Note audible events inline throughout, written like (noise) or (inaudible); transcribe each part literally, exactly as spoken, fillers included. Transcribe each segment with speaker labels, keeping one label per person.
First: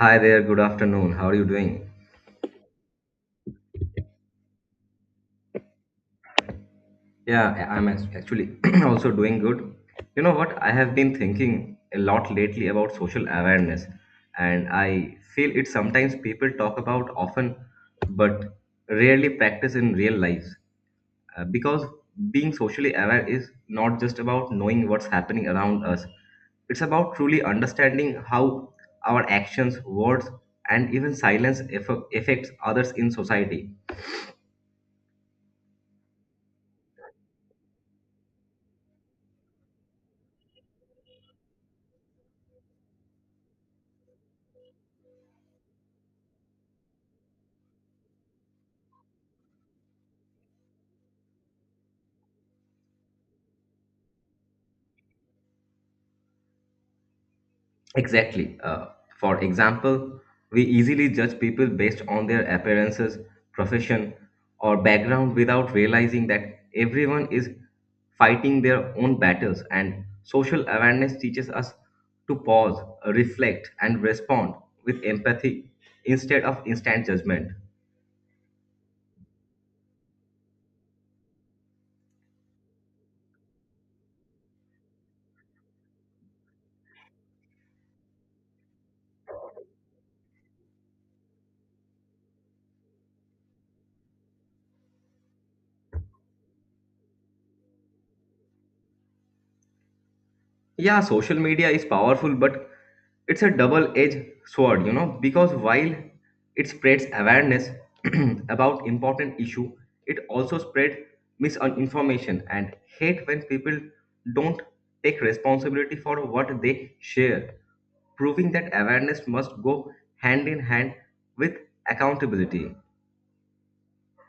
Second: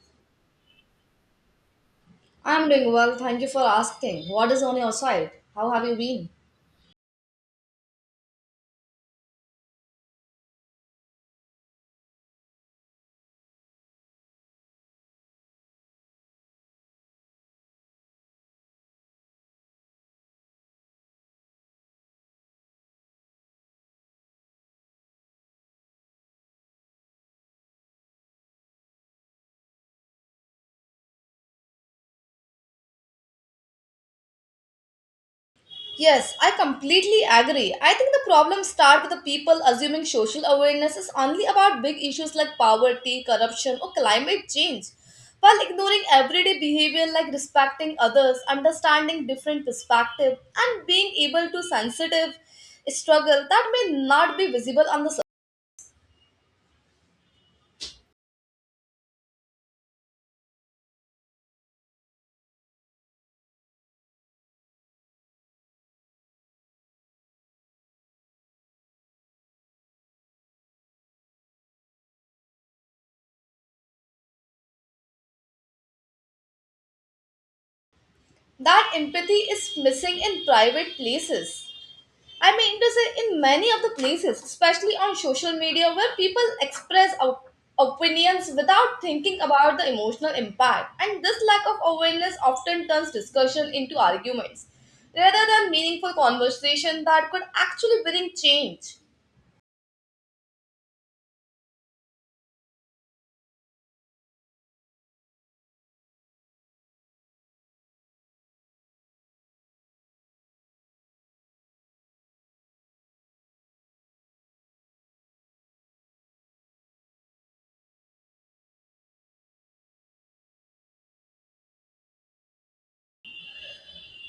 Speaker 1: Hi there, good afternoon. How are you doing?
Speaker 2: I'm doing well, thank you for asking. What is on your side? How have you been?
Speaker 1: Yeah, I- I'm ac- actually (clears throat) also doing good. You know what? I have been thinking a lot lately about social awareness, and I feel it sometimes people talk about often but rarely practice in real life. Uh, because being socially aware is not just about knowing what's happening around us, it's about truly understanding how our actions, words, and even silence aff- affects others in society.
Speaker 2: Yes, I completely agree. I think the problems start with the people assuming social awareness is only about big issues like poverty, corruption, or climate change, while ignoring everyday behavior like respecting others, understanding different perspectives, and being able to sensitive struggle that may not be visible on the surface.
Speaker 1: Exactly. Uh, for example, we easily judge people based on their appearances, profession, or background without realizing that everyone is fighting their own battles, and social awareness teaches us to pause, reflect, and respond with empathy instead of instant judgment.
Speaker 2: That empathy is missing in private places. I mean to say, in many of the places, especially on social media, where people express op- opinions without thinking about the emotional impact, and this lack of awareness often turns discussion into arguments rather than meaningful conversation that could actually bring change.
Speaker 1: Yeah, social media is powerful, but it's a double edged sword, you know, because while it spreads awareness (clears throat) about important issue, it also spread misinformation and hate when people don't take responsibility for what they share, proving that awareness must go hand in hand with accountability.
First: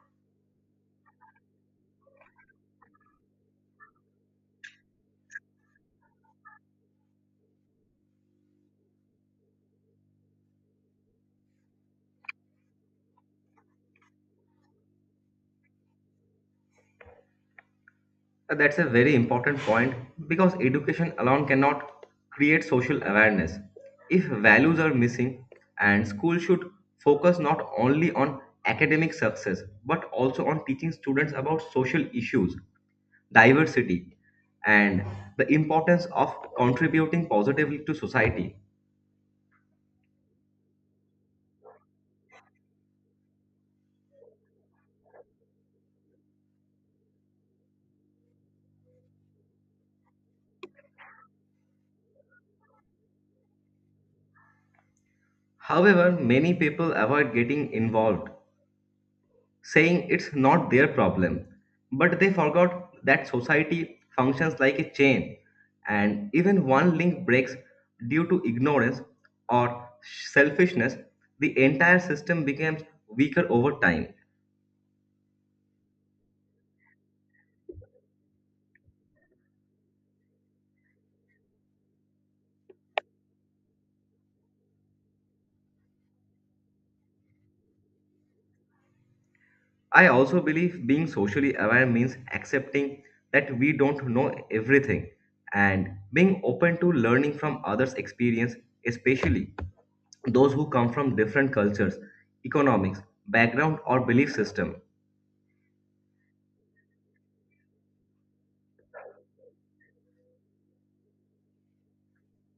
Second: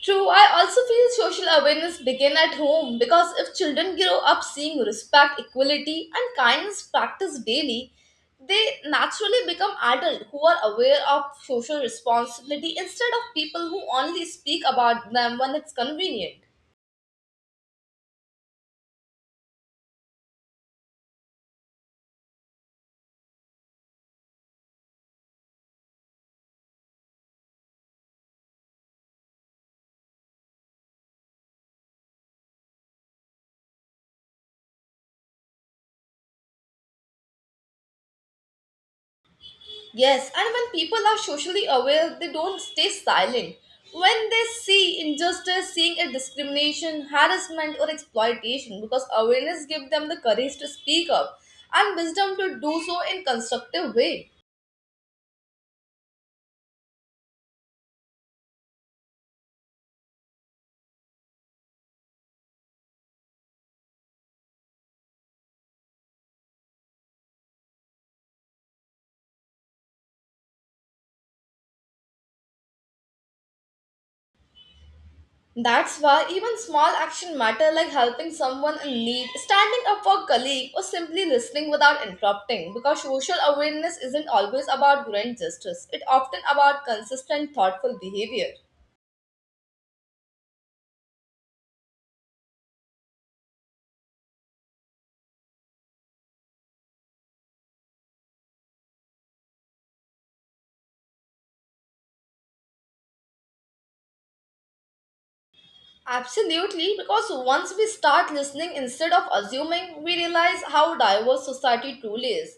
Speaker 2: True, I also feel social awareness begin at home because if children grow up seeing respect, equality, and kindness practiced daily, they naturally become adults who are aware of social responsibility instead of people who only speak about them when it's convenient.
Speaker 1: That's a very important point because education alone cannot create social awareness. If values are missing, and school should focus not only on academic success but also on teaching students about social issues, diversity, and the importance of contributing positively to society.
Speaker 2: Yes, and when people are socially aware, they don't stay silent. When they see injustice, seeing it discrimination, harassment, or exploitation, because awareness gives them the courage to speak up and wisdom to do so in constructive way.
Speaker 1: However, many people avoid getting involved saying it's not their problem. But they forgot that society functions like a chain, and even one link breaks due to ignorance or selfishness, the entire system becomes weaker over time.
Speaker 2: That's why even small action matter like helping someone in need, standing up for a colleague, or simply listening without interrupting. Because social awareness isn't always about grand justice; it often about consistent, thoughtful behavior.
Speaker 1: I also believe being socially aware means accepting that we don't know everything and being open to learning from others' experience, especially those who come from different cultures, economics, background, or belief system.
Speaker 2: Absolutely, because once we start listening instead of assuming, we realize how diverse society truly is.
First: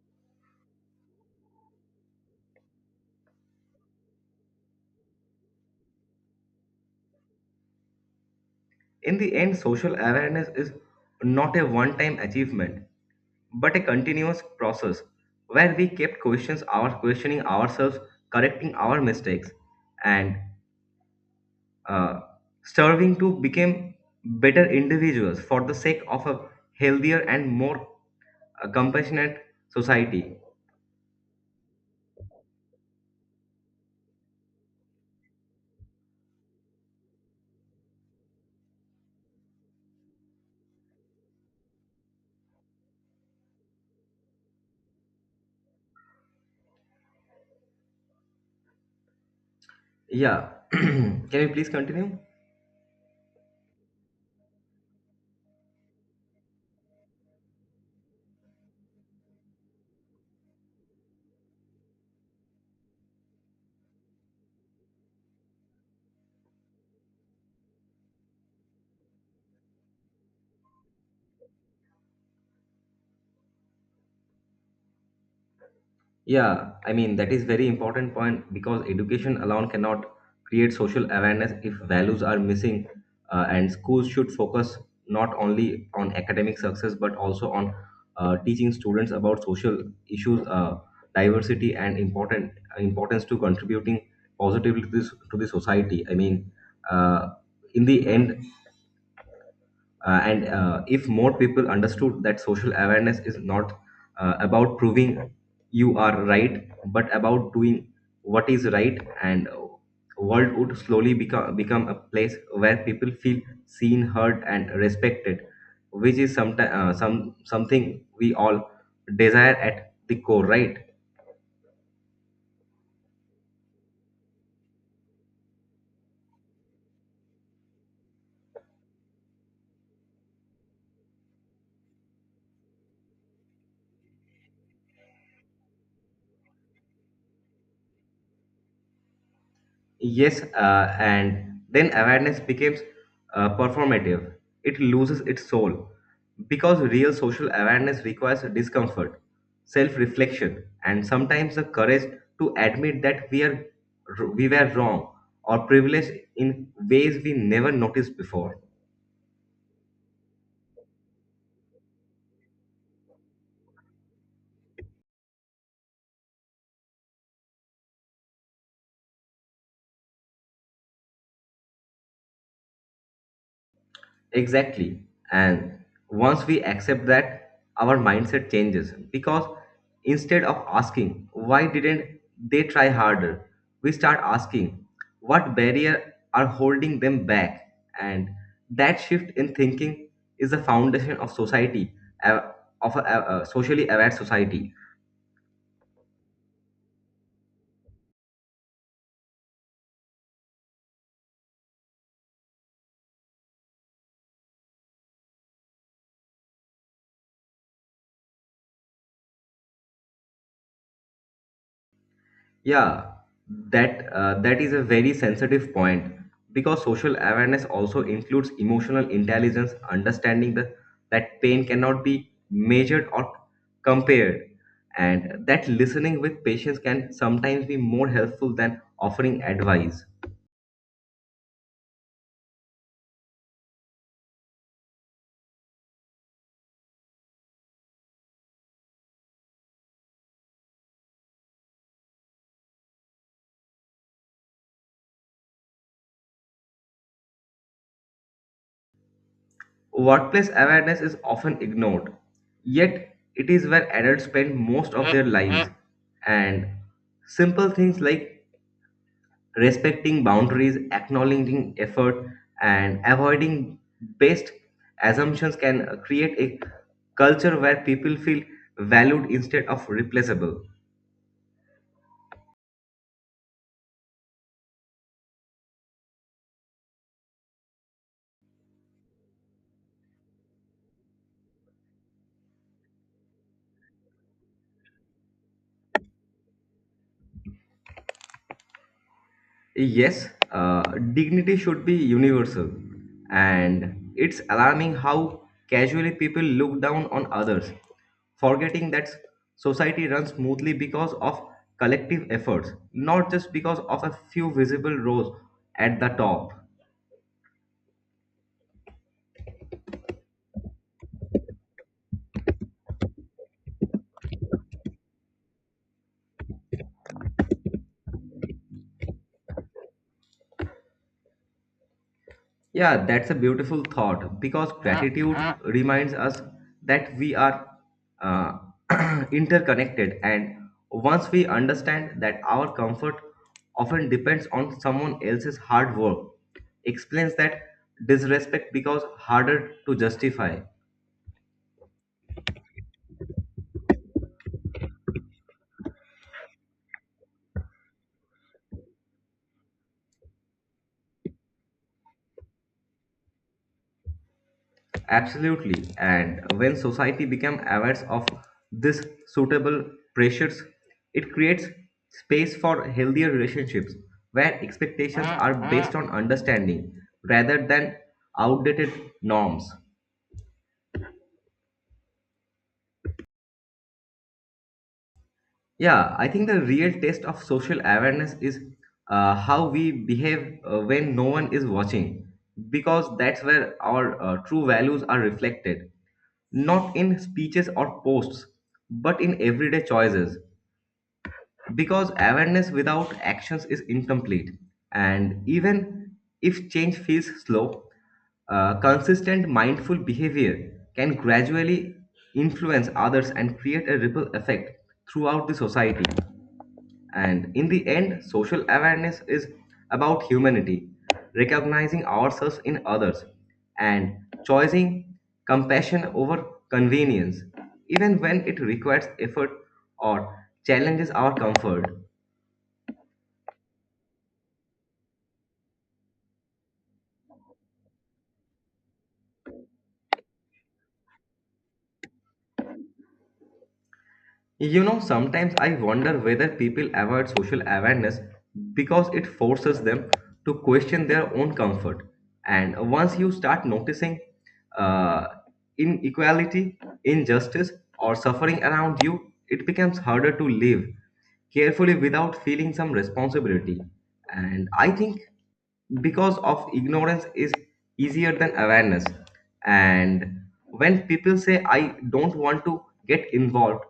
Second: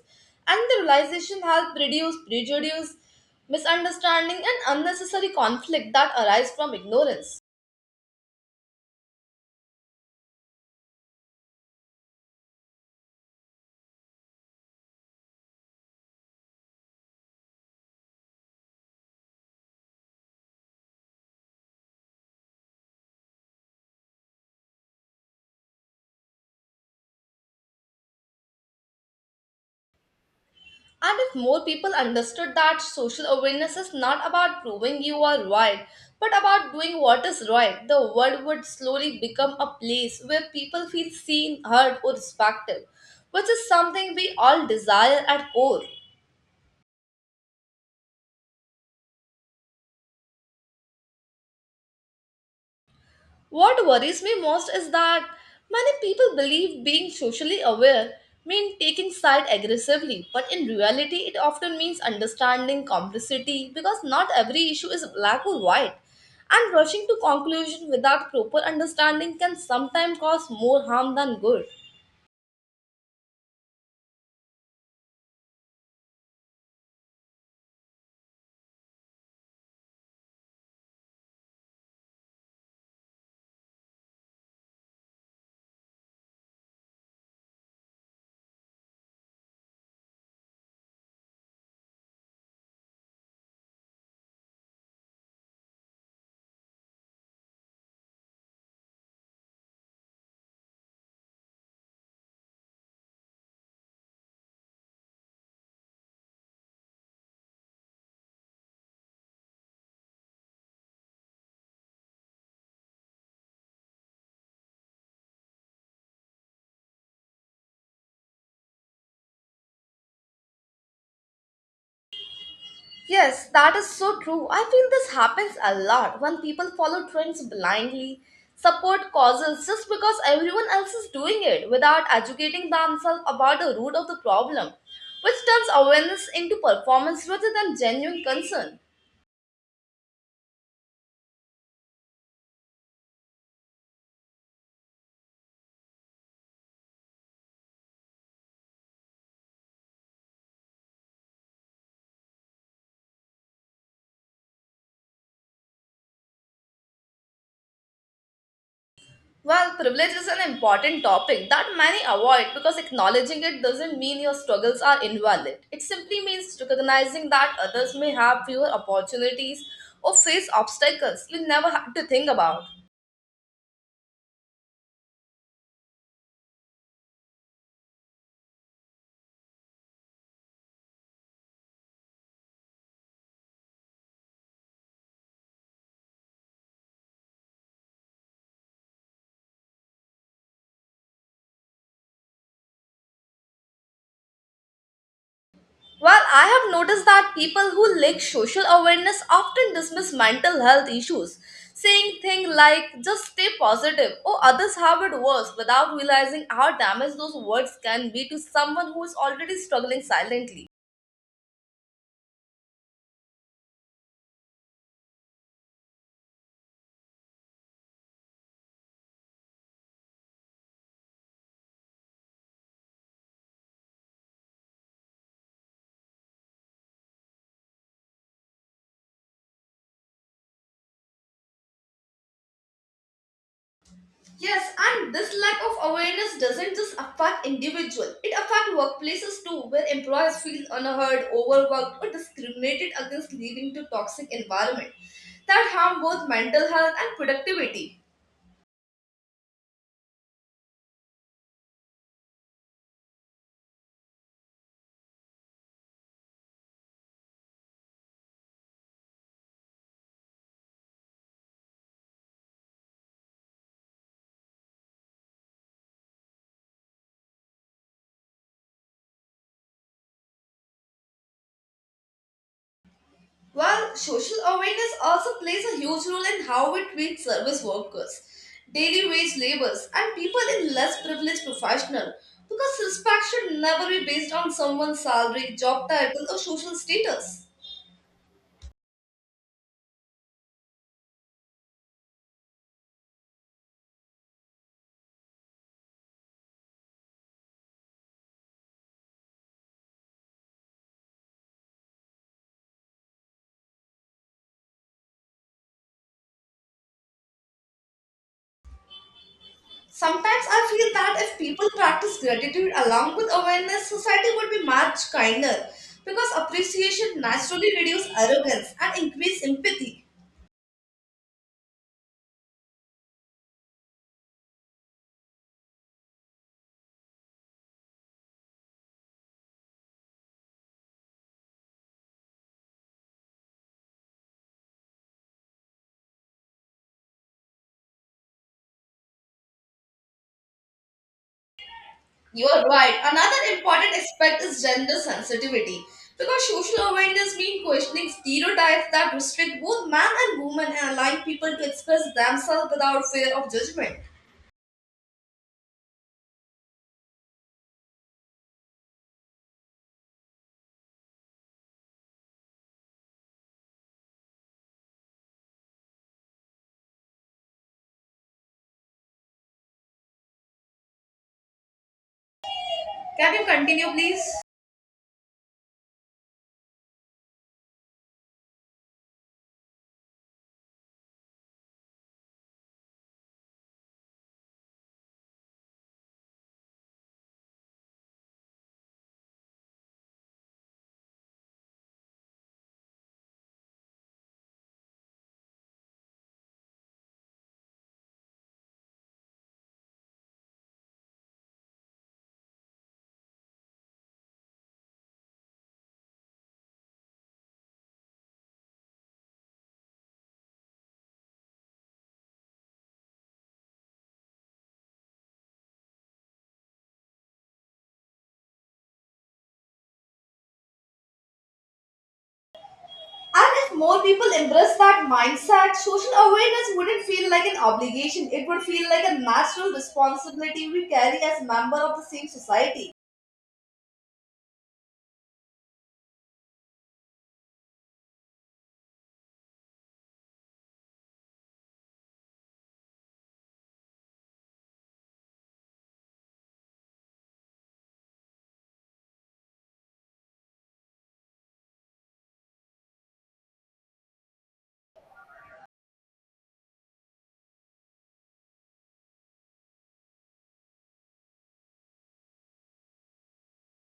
Speaker 2: And the realization helps reduce prejudice, misunderstanding, and unnecessary conflict that arise from ignorance.
Speaker 1: In the end, social awareness is not a one time achievement, but a continuous process where we kept questions our questioning ourselves, correcting our mistakes, and uh, striving to become better individuals for the sake of a healthier and more uh, compassionate society.
Speaker 2: And if more people understood that social awareness is not about proving you are right, but about doing what is right, the world would slowly become a place where people feel seen, heard, or respected, which is something we all desire at core.
Speaker 1: Yeah. (clears throat) Can you please continue?
Speaker 2: What worries me most is that many people believe being socially aware means taking side aggressively, but in reality, it often means understanding complexity because not every issue is black or white. And rushing to conclusion without proper understanding can sometimes cause more harm than good.
Speaker 1: Yeah, I mean that is very important point because education alone cannot create social awareness if values are missing, uh, and schools should focus not only on academic success but also on uh, teaching students about social issues, uh, diversity, and important importance to contributing positively to, this, to the society. I mean, uh, in the end, uh, and uh, if more people understood that social awareness is not uh, about proving you are right, but about doing what is right, and uh, world would slowly become become a place where people feel seen, heard, and respected, which is some, uh, some something we all desire at the core, right?
Speaker 2: Yes, that is so true. I feel this happens a lot when people follow trends blindly, support causes just because everyone else is doing it without educating themselves about the root of the problem, which turns awareness into performance rather than genuine concern.
Speaker 1: Yes, uh, and then awareness becomes uh, performative. It loses its soul because real social awareness requires discomfort, self reflection, and sometimes the courage to admit that we, are, we were wrong or privileged in ways we never noticed before.
Speaker 2: Well, privilege is an important topic that many avoid because acknowledging it doesn't mean your struggles are invalid. It simply means recognizing that others may have fewer opportunities or face obstacles you never had to think about.
Speaker 1: Exactly. And once we accept that, our mindset changes because instead of asking, why didn't they try harder, we start asking, what barrier are holding them back? And that shift in thinking is the foundation of society, uh, of a, a a socially aware society.
Speaker 2: Well, I have noticed that people who lack social awareness often dismiss mental health issues, saying things like just stay positive or others have it worse without realizing how damaged those words can be to someone who is already struggling silently.
Speaker 1: Yeah, that uh, that is a very sensitive point because social awareness also includes emotional intelligence, understanding the, that pain cannot be measured or compared, and that listening with patience can sometimes be more helpful than offering advice.
Speaker 2: Yes, and this lack of awareness doesn't just affect individual. It affects workplaces too, where employees feel unheard, overworked, or discriminated against leading to toxic environment that harm both mental health and productivity.
Speaker 1: Workplace awareness is often ignored, yet it is where adults spend most of their lives, and simple things like respecting boundaries, acknowledging effort, and avoiding based assumptions can uh, create a culture where people feel valued instead of replaceable.
Speaker 2: While social awareness also plays a huge role in how we treat service workers, daily wage laborers, and people in less privileged professionals. Because respect should never be based on someone's salary, job title, or social status.
Speaker 1: Yes, uh, dignity should be universal, and it's alarming how casually people look down on others, forgetting that society runs smoothly because of collective efforts, not just because of a few visible roles at the top.
Speaker 2: Sometimes I feel that if people practice gratitude along with awareness, society would be much kinder because appreciation naturally reduces arrogance and increases empathy.
Speaker 1: Yeah, that's a beautiful thought because gratitude reminds us that we are uh, (clears throat) interconnected. And once we understand that our comfort often depends on someone else's hard work, explains that disrespect becomes harder to justify.
Speaker 2: You're right. Another important aspect is gender sensitivity. Because social awareness means questioning stereotypes that restrict both men and women and allowing people to express themselves without fear of judgment.
Speaker 1: Absolutely. And when society becomes aware of this suitable pressures, it creates space for healthier relationships where expectations are based on understanding rather than outdated norms.
Speaker 2: Can you continue, please?
Speaker 1: Yeah, I think the real test of social awareness is uh, how we behave uh, when no one is watching, because that's where our uh, true values are reflected, not in speeches or posts, but in everyday choices because awareness without actions is incomplete, and even if change feels slow, uh, consistent mindful behavior can gradually influence others and create a ripple effect throughout the society. And in the end, social awareness is about humanity, recognizing ourselves in others, and choosing compassion over convenience, even when it requires effort or challenges our comfort.
Speaker 2: And if more people embrace that mindset, social awareness wouldn't feel like an obligation. It would feel like a natural responsibility we carry as members of the same society.
Speaker 1: You know, sometimes I wonder whether people avoid social awareness because it forces them to question their own comfort. And once you start noticing uh, inequality, injustice, or suffering around you, it becomes harder to live carefully without feeling some responsibility. And I think because of ignorance is easier than awareness. And when people say, I don't want to get involved,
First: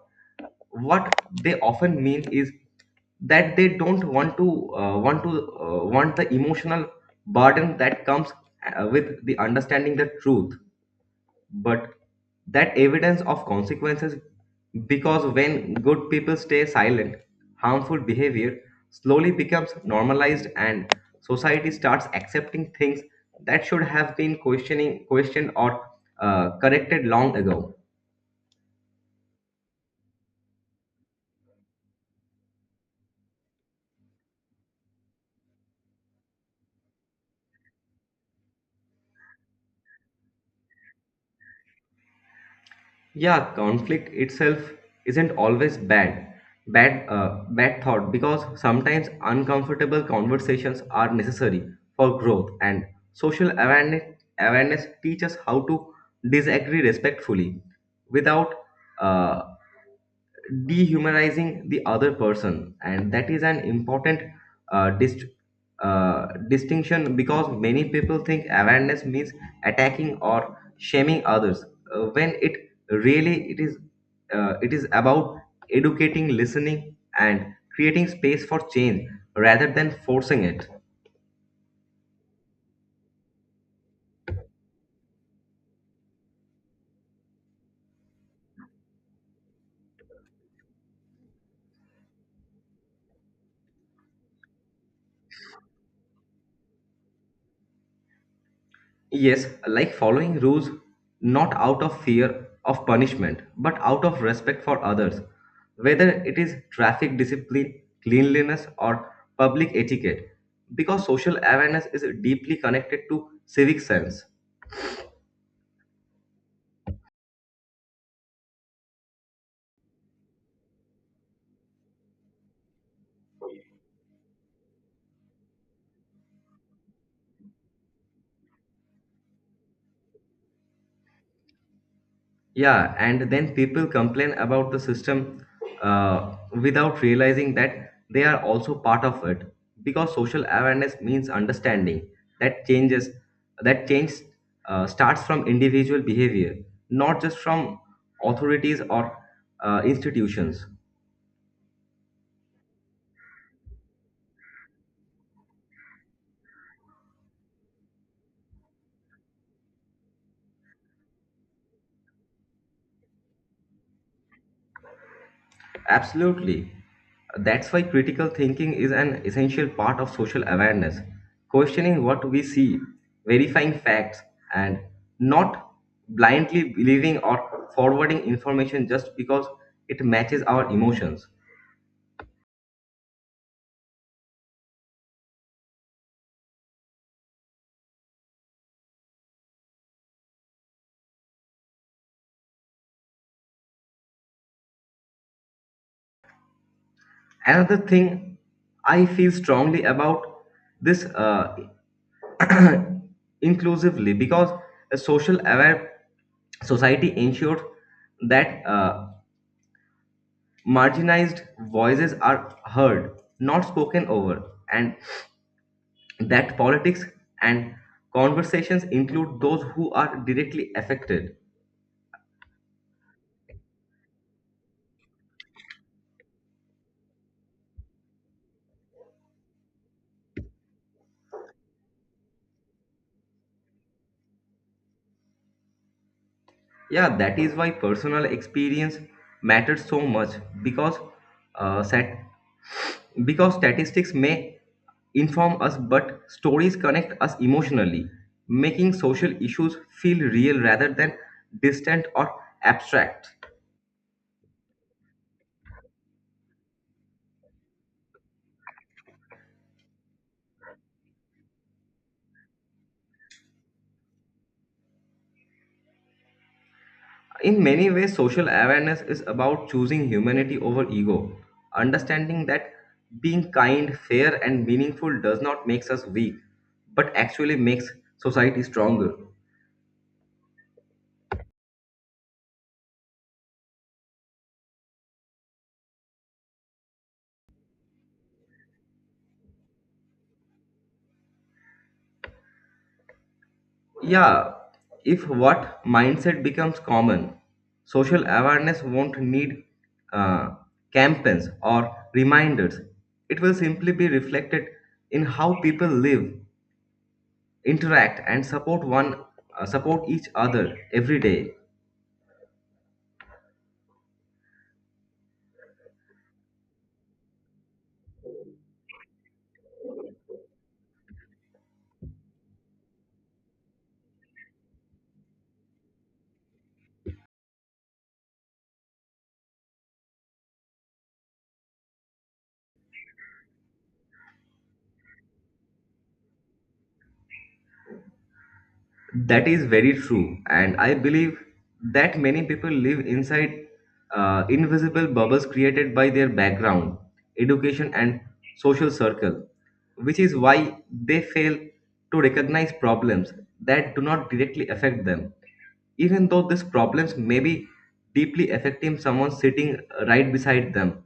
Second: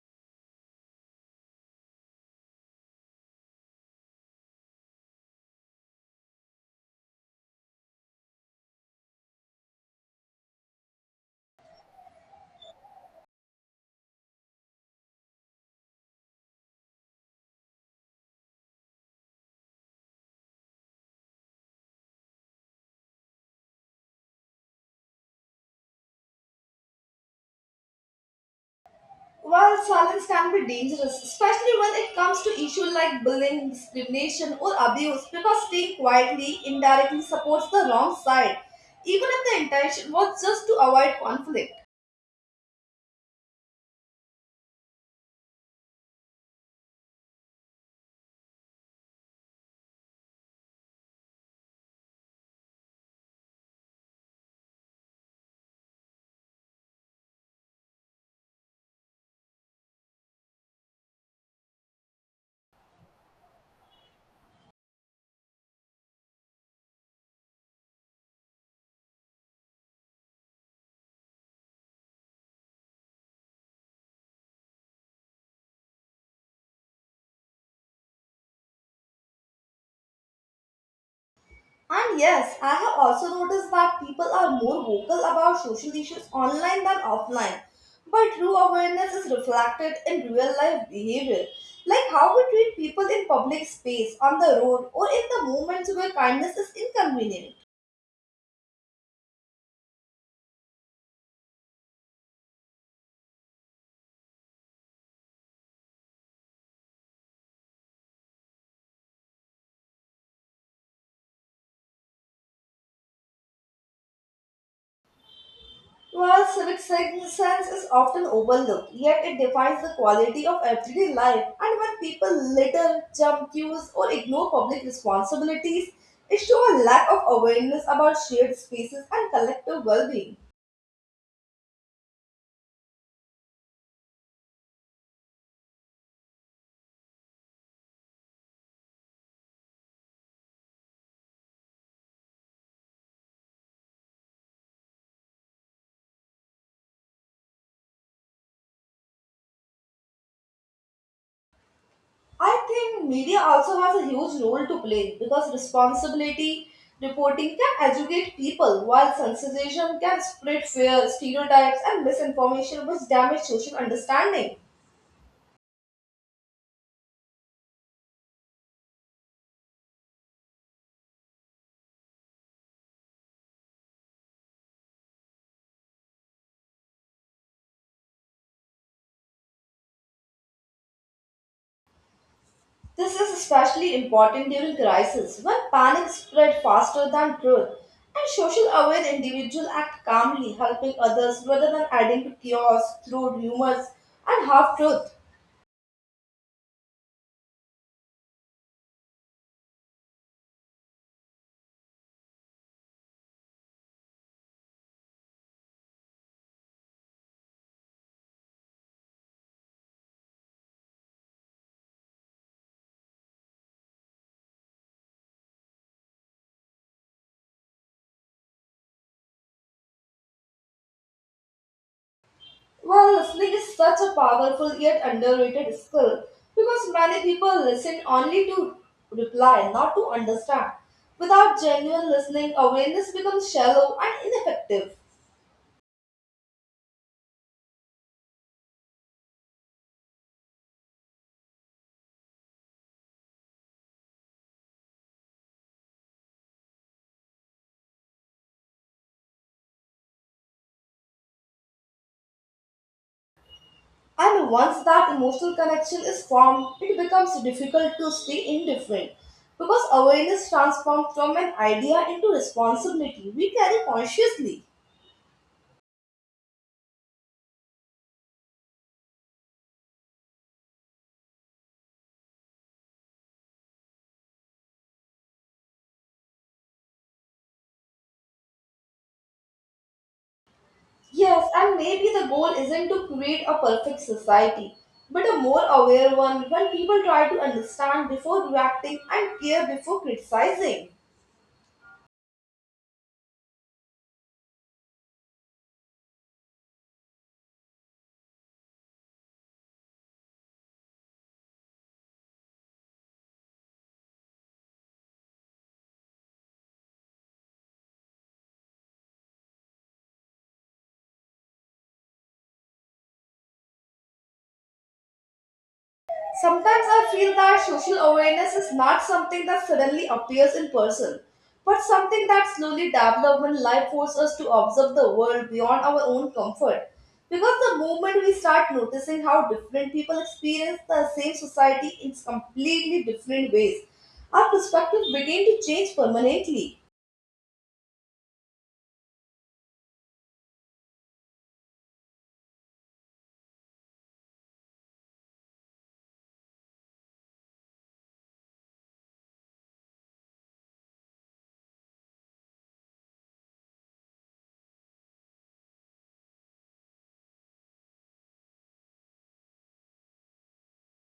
Speaker 1: what they often mean is that they don't want to uh, want to uh, want the emotional burden that comes uh, with the understanding the truth, but that evidence of consequences because when good people stay silent, harmful behavior slowly becomes normalized and society starts accepting things that should have been questioning questioned or uh, corrected long ago.
Speaker 2: While silence can be dangerous, especially when it comes to issues like bullying, discrimination, or abuse, because staying quietly indirectly supports the wrong side, even if the intention was just to avoid conflict.
Speaker 1: Yeah, conflict itself isn't always bad bad uh, bad thought because sometimes uncomfortable conversations are necessary for growth, and social awareness awareness teaches how to disagree respectfully without uh, dehumanizing the other person, and that is an important uh, dist- uh, distinction because many people think awareness means attacking or shaming others, uh, when it really it is uh, it is about educating, listening, and creating space for change rather than forcing it.
Speaker 2: And yes, I have also noticed that people are more vocal about social issues online than offline, but true awareness is reflected in real life behavior, like how we treat people in public space, on the road, or in the moments where kindness is inconvenient.
Speaker 1: Yes, like following rules not out of fear of punishment, but out of respect for others, whether it is traffic discipline, cleanliness, or public etiquette, because social awareness is deeply connected to civic sense.
Speaker 2: Well, civic sen- sense is often overlooked, yet it defines the quality of everyday life. And when people litter, jump queues, or ignore public responsibilities, it shows a lack of awareness about shared spaces and collective well being.
Speaker 1: Yeah, and then people complain about the system uh, without realizing that they are also part of it because social awareness means understanding that changes that change uh, starts from individual behavior, not just from authorities or uh, institutions.
Speaker 2: I think media also has a huge role to play because responsibility reporting can educate people, while sensitization can spread fear, stereotypes, and misinformation, which damage social understanding.
Speaker 1: Absolutely. That's why critical thinking is an essential part of social awareness. Questioning what we see, verifying facts, and not blindly believing or forwarding information just because it matches our emotions.
Speaker 2: This is especially important during crisis when panic spread faster than truth and social aware individuals act calmly helping others rather than adding to chaos through rumors and half-truth.
Speaker 1: Another thing I feel strongly about this uh, (clears throat) inclusively because a social aware society ensures that uh, marginalized voices are heard, not spoken over, and that politics and conversations include those who are directly affected.
Speaker 2: While listening is such a powerful yet underrated skill because many people listen only to reply, not to understand. Without genuine listening, awareness becomes shallow and ineffective.
Speaker 1: Yeah, that is why personal experience matters so much because uh, stat- because statistics may inform us, but stories connect us emotionally, making social issues feel real rather than distant or abstract.
Speaker 2: And once that emotional connection is formed, it becomes difficult to stay indifferent because awareness transforms from an idea into responsibility we carry consciously.
Speaker 1: In many ways, social awareness is about choosing humanity over ego, understanding that being kind, fair, and meaningful does not makes us weak, but actually makes society stronger.
Speaker 2: Yes, and maybe the goal isn't to create a perfect society, but a more aware one when people try to understand before reacting and care before criticizing.
Speaker 1: Yeah, if what mindset becomes common, social awareness won't need uh, campaigns or reminders. It will simply be reflected in how people live, interact, and support one, uh, support each other every day.
Speaker 2: Sometimes I feel that social awareness is not something that suddenly appears in person, but something that slowly develops when life forces us to observe the world beyond our own comfort. Because the moment we start noticing how different people experience the same society in completely different ways, our perspective begin to change permanently.
Speaker 1: That is very true, and I believe that many people live inside uh, invisible bubbles created by their background, education, and social circle, which is why they fail to recognize problems that do not directly affect them, even though these problems may be deeply affecting someone sitting right beside them.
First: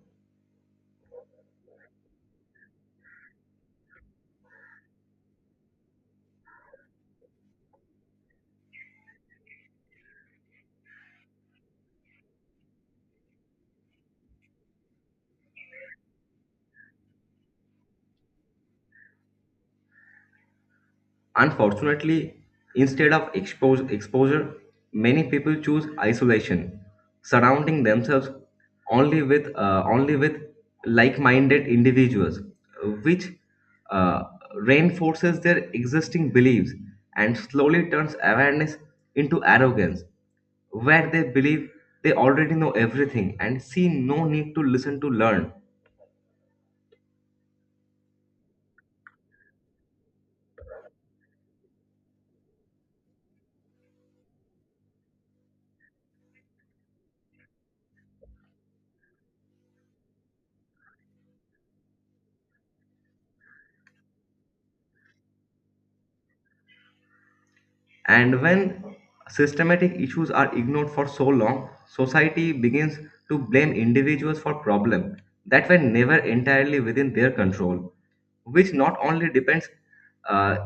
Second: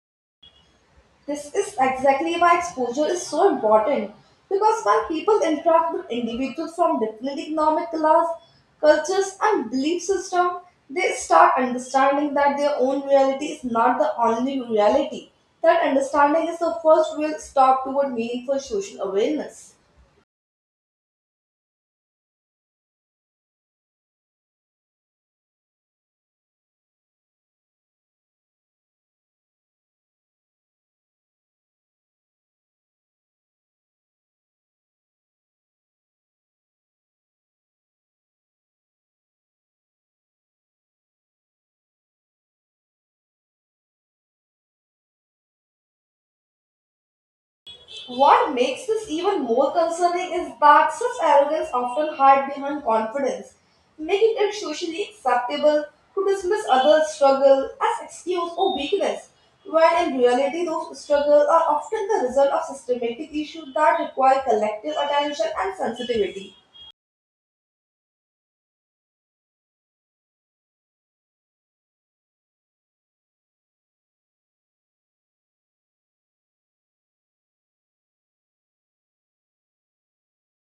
Speaker 2: This is exactly why exposure is so important because when people interact with individuals from different economic class, cultures, and belief system, they start understanding that their own reality is not the only reality. That understanding is the first real step toward meaningful social awareness.
Speaker 1: Unfortunately, instead of expose, exposure, many people choose isolation, surrounding themselves only with uh, only with like-minded individuals, which uh, reinforces their existing beliefs and slowly turns awareness into arrogance, where they believe they already know everything and see no need to listen to learn.
Speaker 2: What makes this even more concerning is that such arrogance often hides behind confidence, making it socially acceptable to dismiss others' struggle as excuse or weakness, when in reality those struggles are often the result of systematic issues that require collective attention and sensitivity.
Speaker 1: And when systematic issues are ignored for so long, society begins to blame individuals for problems that were never entirely within their control, which not only depends uh,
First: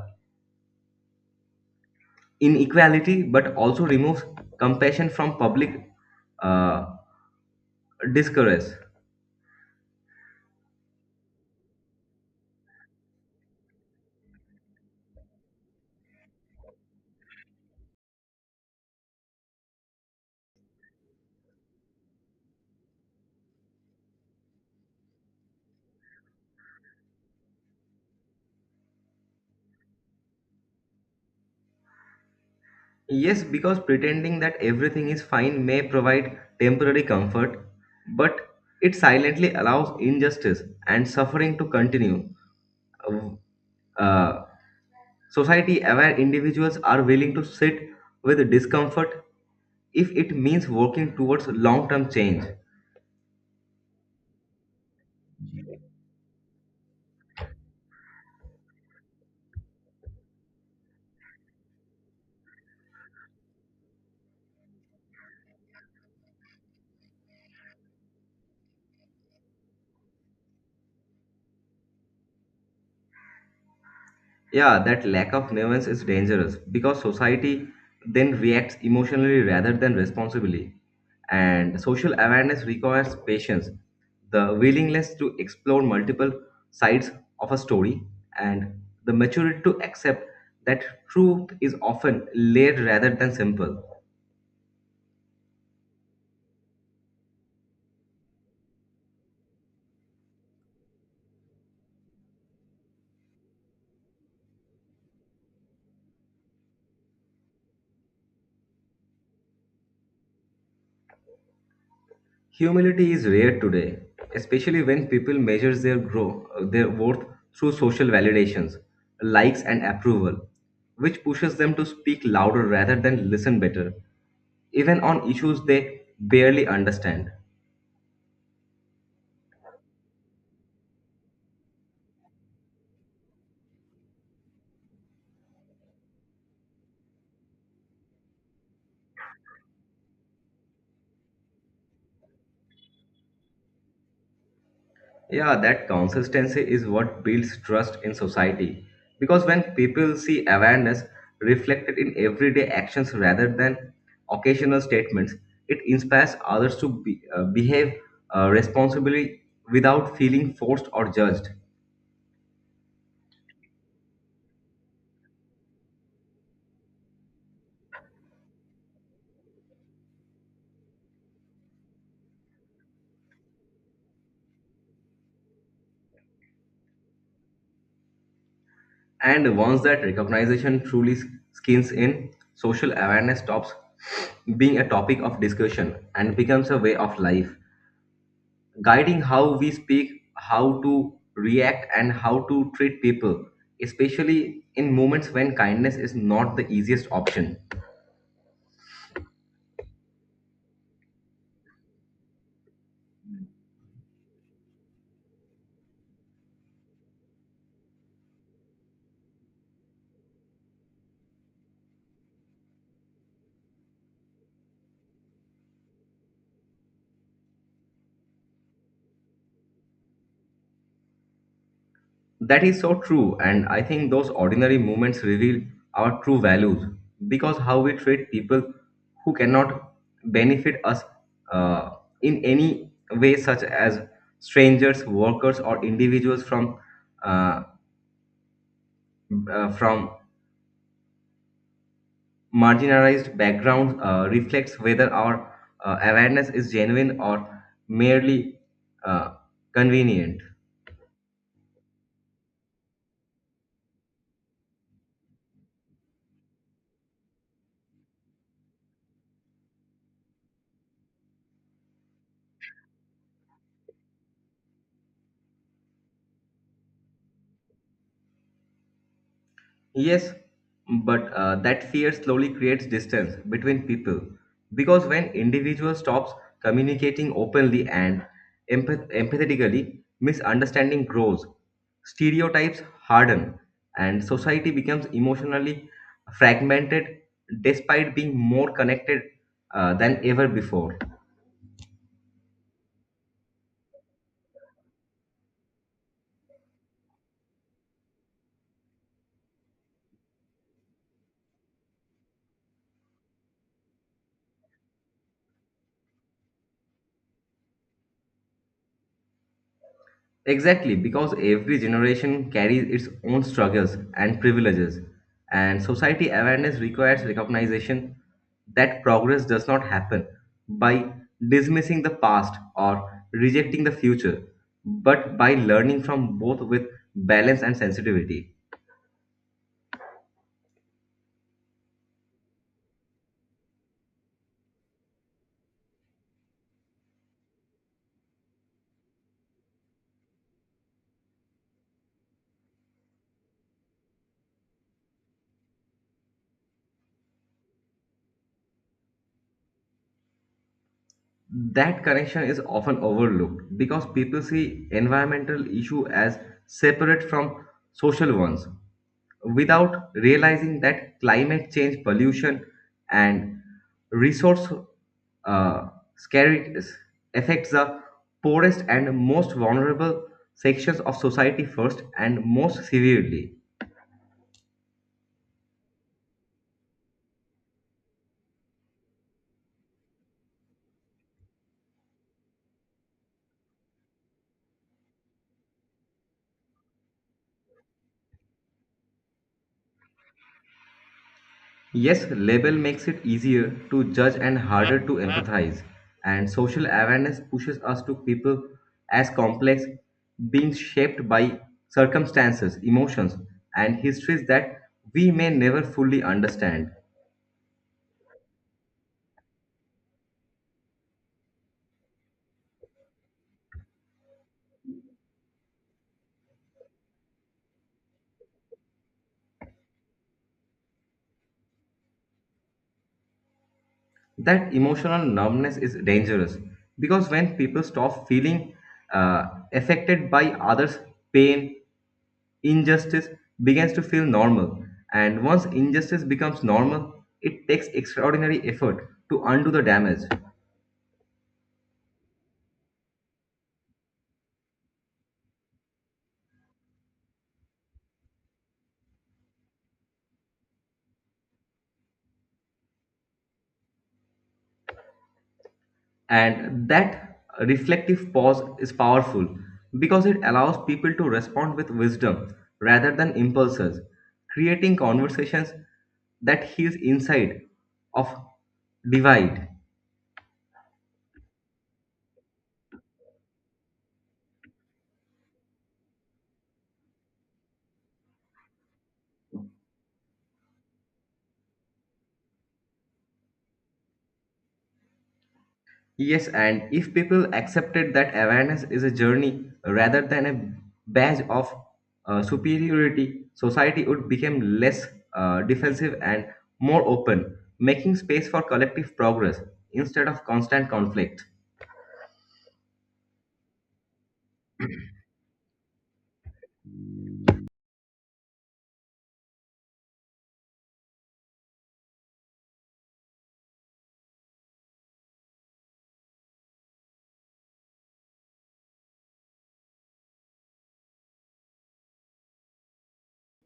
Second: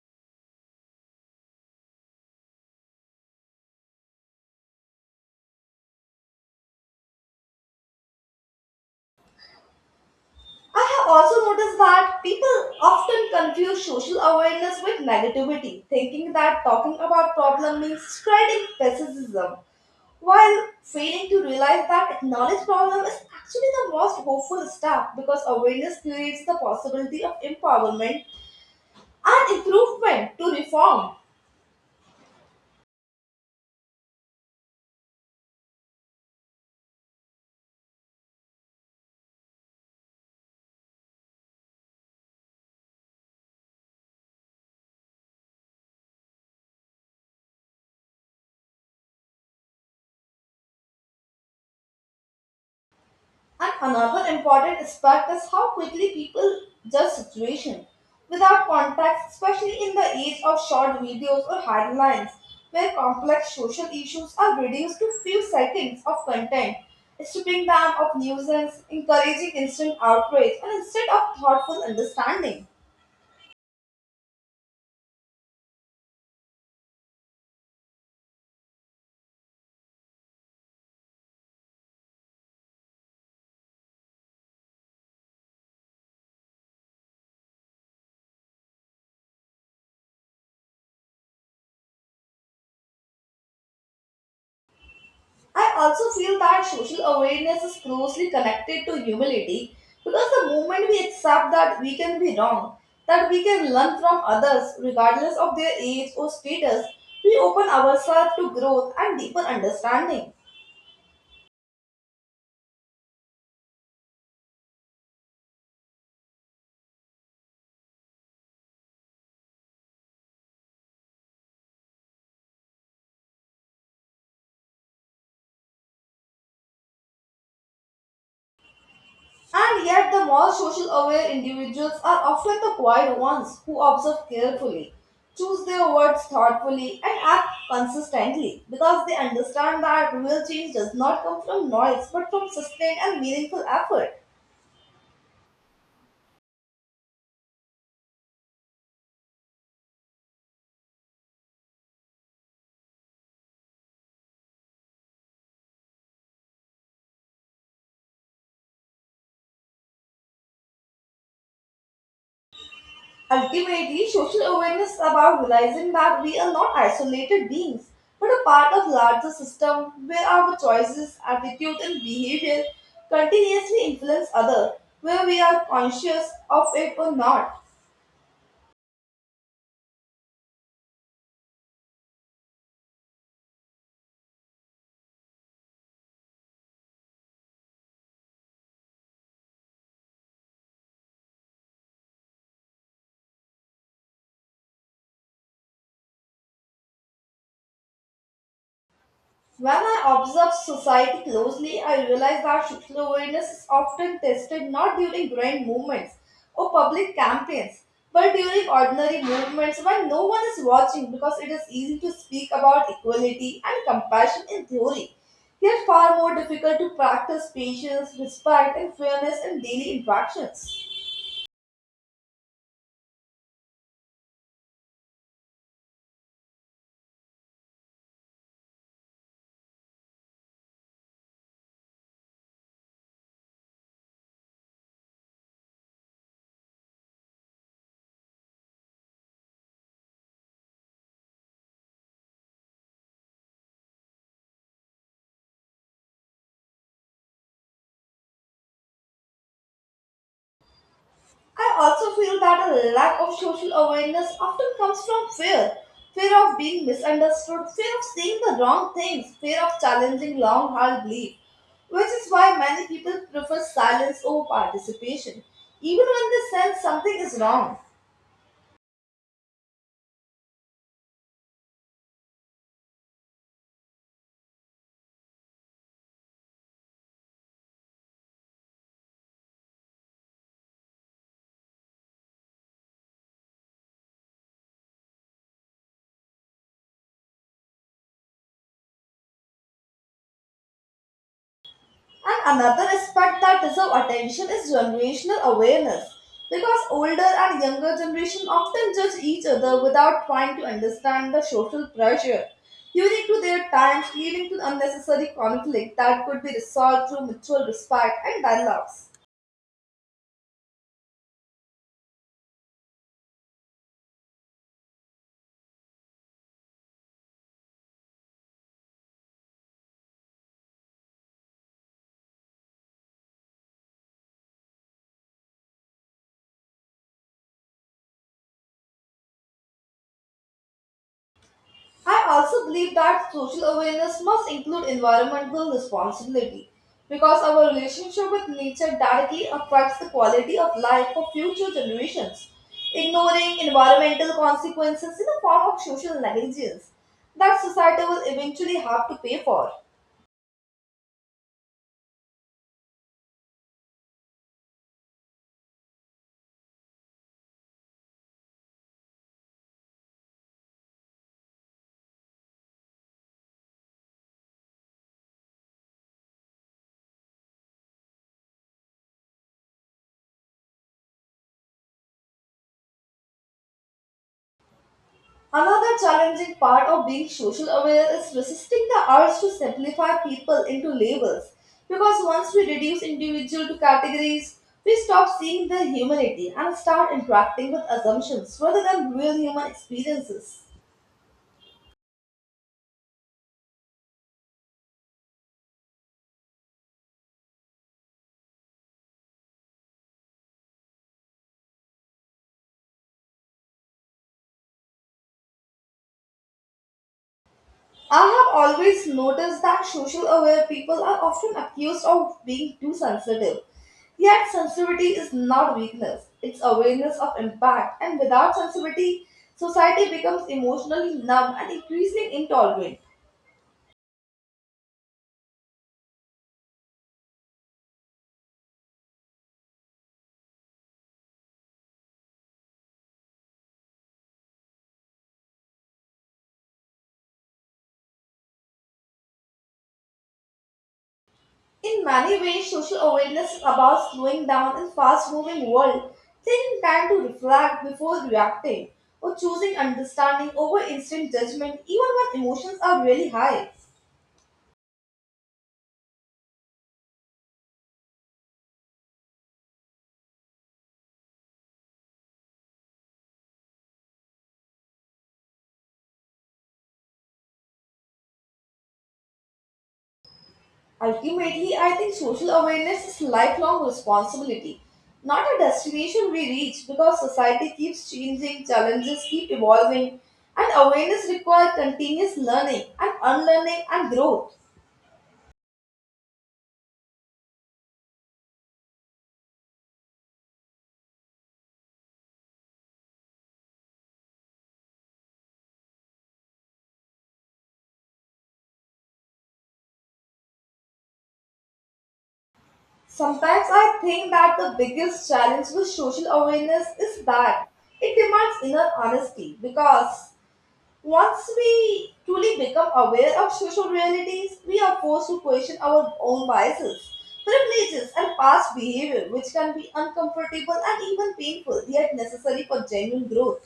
Speaker 1: inequality but also removes compassion from public uh, discourse.
Speaker 2: I have also noticed that people often confuse social awareness with negativity, thinking that talking about problem means spreading pessimism. While failing to realize that knowledge problem is actually the most hopeful step because awareness creates the possibility of empowerment and improvement to reform.
Speaker 1: Yes, because pretending that everything is fine may provide temporary comfort, but it silently allows injustice and suffering to continue. Uh, Society aware individuals are willing to sit with discomfort if it means working towards long term change.
Speaker 2: And another important aspect is how quickly people judge situation without context, especially in the age of short videos or headlines where complex social issues are reduced to few seconds of content, stripping them of nuisance, encouraging instant outrage, and instead of thoughtful understanding.
Speaker 1: Yeah, that lack of nuance is dangerous because society then reacts emotionally rather than responsibly. And social awareness requires patience, the willingness to explore multiple sides of a story, and the maturity to accept that truth is often layered rather than simple.
Speaker 2: I also feel that social awareness is closely connected to humility because the moment we accept that we can be wrong, that we can learn from others regardless of their age or status, we open ourselves to growth and deeper understanding.
Speaker 1: Humility is rare today, especially when people measure their grow uh, their worth through social validations, likes and approval, which pushes them to speak louder rather than listen better, even on issues they barely understand.
Speaker 2: And yet, the more social aware individuals are often the quiet ones who observe carefully, choose their words thoughtfully, and act consistently because they understand that real change does not come from noise but from sustained and meaningful effort.
Speaker 1: Yeah, that consistency is what builds trust in society. Because when people see awareness reflected in everyday actions rather than occasional statements, it inspires others to be, uh, behave uh, responsibly without feeling forced or judged.
Speaker 2: Ultimately, social awareness is about realizing that we are not isolated beings, but a part of larger system where our choices, attitude, and behavior continuously influence others, whether we are conscious of it or not.
Speaker 1: And once that recognition truly s- skins in, social awareness stops being a topic of discussion and becomes a way of life, guiding how we speak, how to react, and how to treat people, especially in moments when kindness is not the easiest option.
Speaker 2: When I observe society closely, I realize that social awareness is often tested not during grand movements or public campaigns, but during ordinary movements when no one is watching because it is easy to speak about equality and compassion in theory, yet far more difficult to practice patience, respect, and fairness in daily interactions.
Speaker 1: That is so true, and I think those ordinary moments reveal our true values, because how we treat people who cannot benefit us uh, in any way, such as strangers, workers, or individuals from uh, uh, from marginalized background uh, reflects whether our uh, awareness is genuine or merely uh, convenient.
Speaker 2: I also feel that a lack of social awareness often comes from fear. Fear of being misunderstood, fear of saying the wrong things, fear of challenging long held belief, which is why many people prefer silence over participation, even when they sense something is wrong.
Speaker 1: Yes, but uh, that fear slowly creates distance between people because when individual stops communicating openly and empath- empathetically, misunderstanding grows, stereotypes harden, and society becomes emotionally fragmented despite being more connected uh, than ever before.
Speaker 2: And another aspect that deserves attention is generational awareness. Because older and younger generation often judge each other without trying to understand the social pressure, unique to their times, leading to unnecessary conflict that could be resolved through mutual respect and dialogues.
Speaker 1: Exactly, because every generation carries its own struggles and privileges, and society awareness requires recognition that progress does not happen by dismissing the past or rejecting the future, but by learning from both with balance and sensitivity.
Speaker 2: I also believe that social awareness must include environmental responsibility because our relationship with nature directly affects the quality of life for future generations. Ignoring environmental consequences is a form of social negligence that society will eventually have to pay for.
Speaker 1: That connection is often overlooked because people see environmental issue as separate from social ones, without realizing that climate change, pollution, and resource uh, scarcity affects the poorest and most vulnerable sections of society first and most severely.
Speaker 2: Another challenging part of being social aware is resisting the urge to simplify people into labels because once we reduce individual to categories, we stop seeing their humanity and start interacting with assumptions rather than real human experiences.
Speaker 1: Yes, label makes it easier to judge and harder to empathize, and social awareness pushes us to people as complex, being shaped by circumstances, emotions, and histories that we may never fully understand.
Speaker 2: I have always noticed that social aware people are often accused of being too sensitive. Yet, sensitivity is not weakness, it's awareness of impact, and without sensitivity, society becomes emotionally numb and increasingly intolerant.
Speaker 1: That emotional numbness is dangerous because when people stop feeling uh, affected by others' pain, injustice begins to feel normal. And once injustice becomes normal, it takes extraordinary effort to undo the damage.
Speaker 2: In many ways, social awareness is about slowing down in fast moving world, taking time to reflect before reacting, or choosing understanding over instant judgment even when emotions are really high.
Speaker 1: And that reflective pause is powerful because it allows people to respond with wisdom rather than impulses, creating conversations that heals inside of divide.
Speaker 2: Ultimately, I think social awareness is lifelong responsibility, not a destination we reach because society keeps changing, challenges keep evolving, and awareness requires continuous learning and unlearning and growth.
Speaker 1: Yes, and if people accepted that awareness is a journey rather than a badge of uh, superiority, society would become less uh, defensive and more open, making space for collective progress instead of constant conflict.
Speaker 2: Sometimes I think that the biggest challenge with social awareness is that it demands inner honesty because once we truly become aware of social realities, we are forced to question our own biases, privileges, and past behavior, which can be uncomfortable and even painful, yet necessary for genuine growth.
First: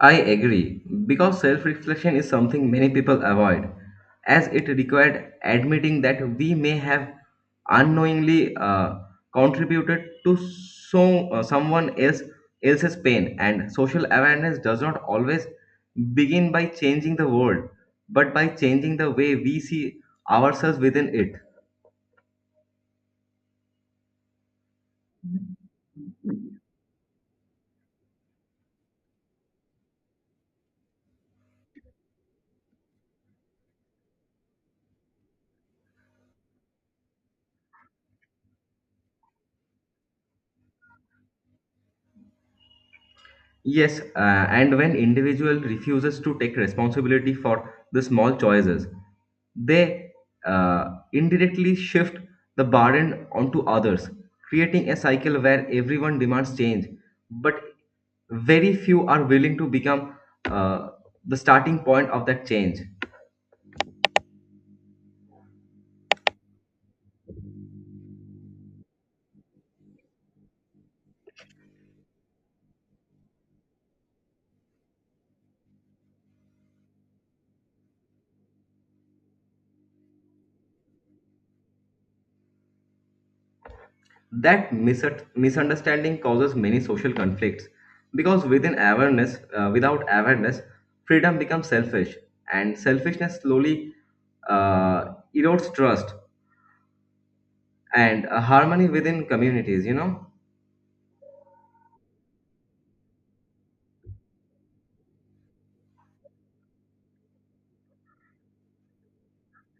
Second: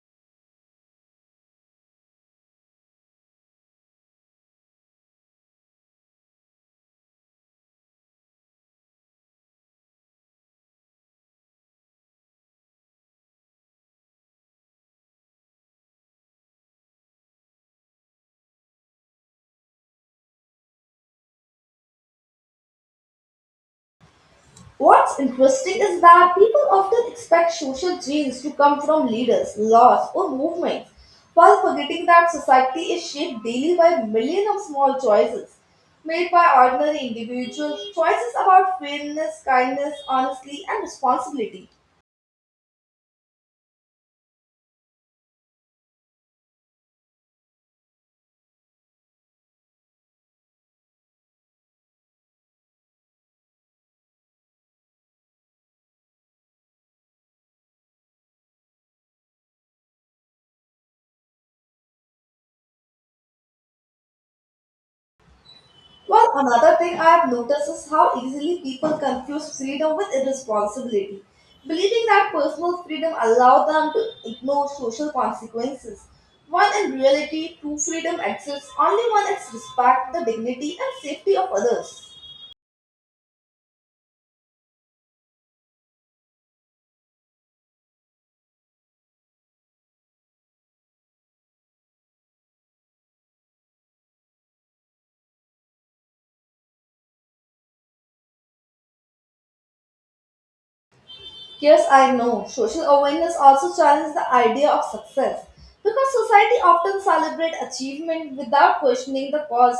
Speaker 1: I agree, because self reflection is something many people avoid, as it required admitting that we may have unknowingly uh, contributed to so, uh, someone else, else's pain. And social awareness does not always begin by changing the world, but by changing the way we see ourselves within it.
Speaker 2: What's interesting is that people often expect social change to come from leaders, laws, or movements, while forgetting that society is shaped daily by millions of small choices made by ordinary individuals, choices about fairness, kindness, honesty, and responsibility.
Speaker 1: Yes, uh, and when individual refuses to take responsibility for the small choices, they uh, indirectly shift the burden onto others, creating a cycle where everyone demands change, but very few are willing to become uh, the starting point of that change.
Speaker 2: Well, another thing I have noticed is how easily people confuse freedom with irresponsibility, believing that personal freedom allows them to ignore social consequences. While in reality, true freedom exists only when it's respect the dignity and safety of others.
Speaker 1: That mis misunderstanding causes many social conflicts because within awareness uh, without awareness freedom becomes selfish and selfishness slowly uh, erodes trust and uh, harmony within communities, you know.
Speaker 2: Yes, I know. Social awareness also challenges the idea of success because society often celebrates achievement without questioning the cost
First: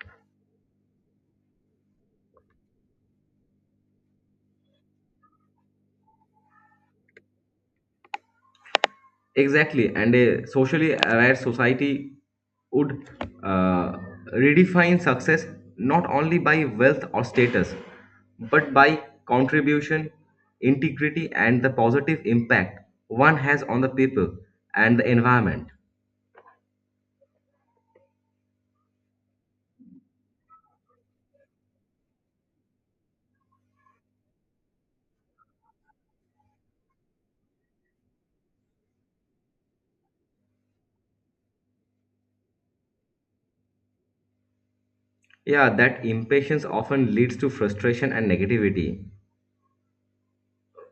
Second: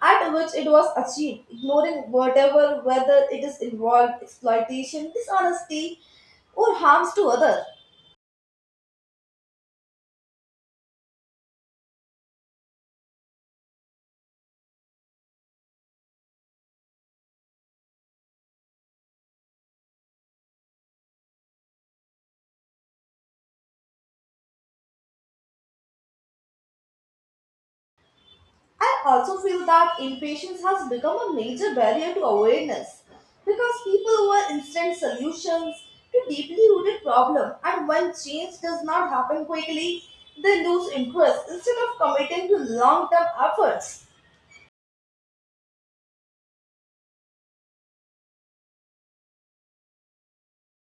Speaker 2: at which it was achieved, ignoring whatever whether it is involved exploitation, dishonesty, or harms to others.
Speaker 1: Exactly, and a socially aware society would uh, redefine success not only by wealth or status, but by contribution, integrity, and the positive impact one has on the people and the environment.
Speaker 2: I also feel that impatience has become a major barrier to awareness because people want instant solutions to deeply rooted problems, and when change does not happen quickly, they lose interest instead of committing to long term efforts.
Speaker 1: Yeah, that impatience often leads to frustration and negativity.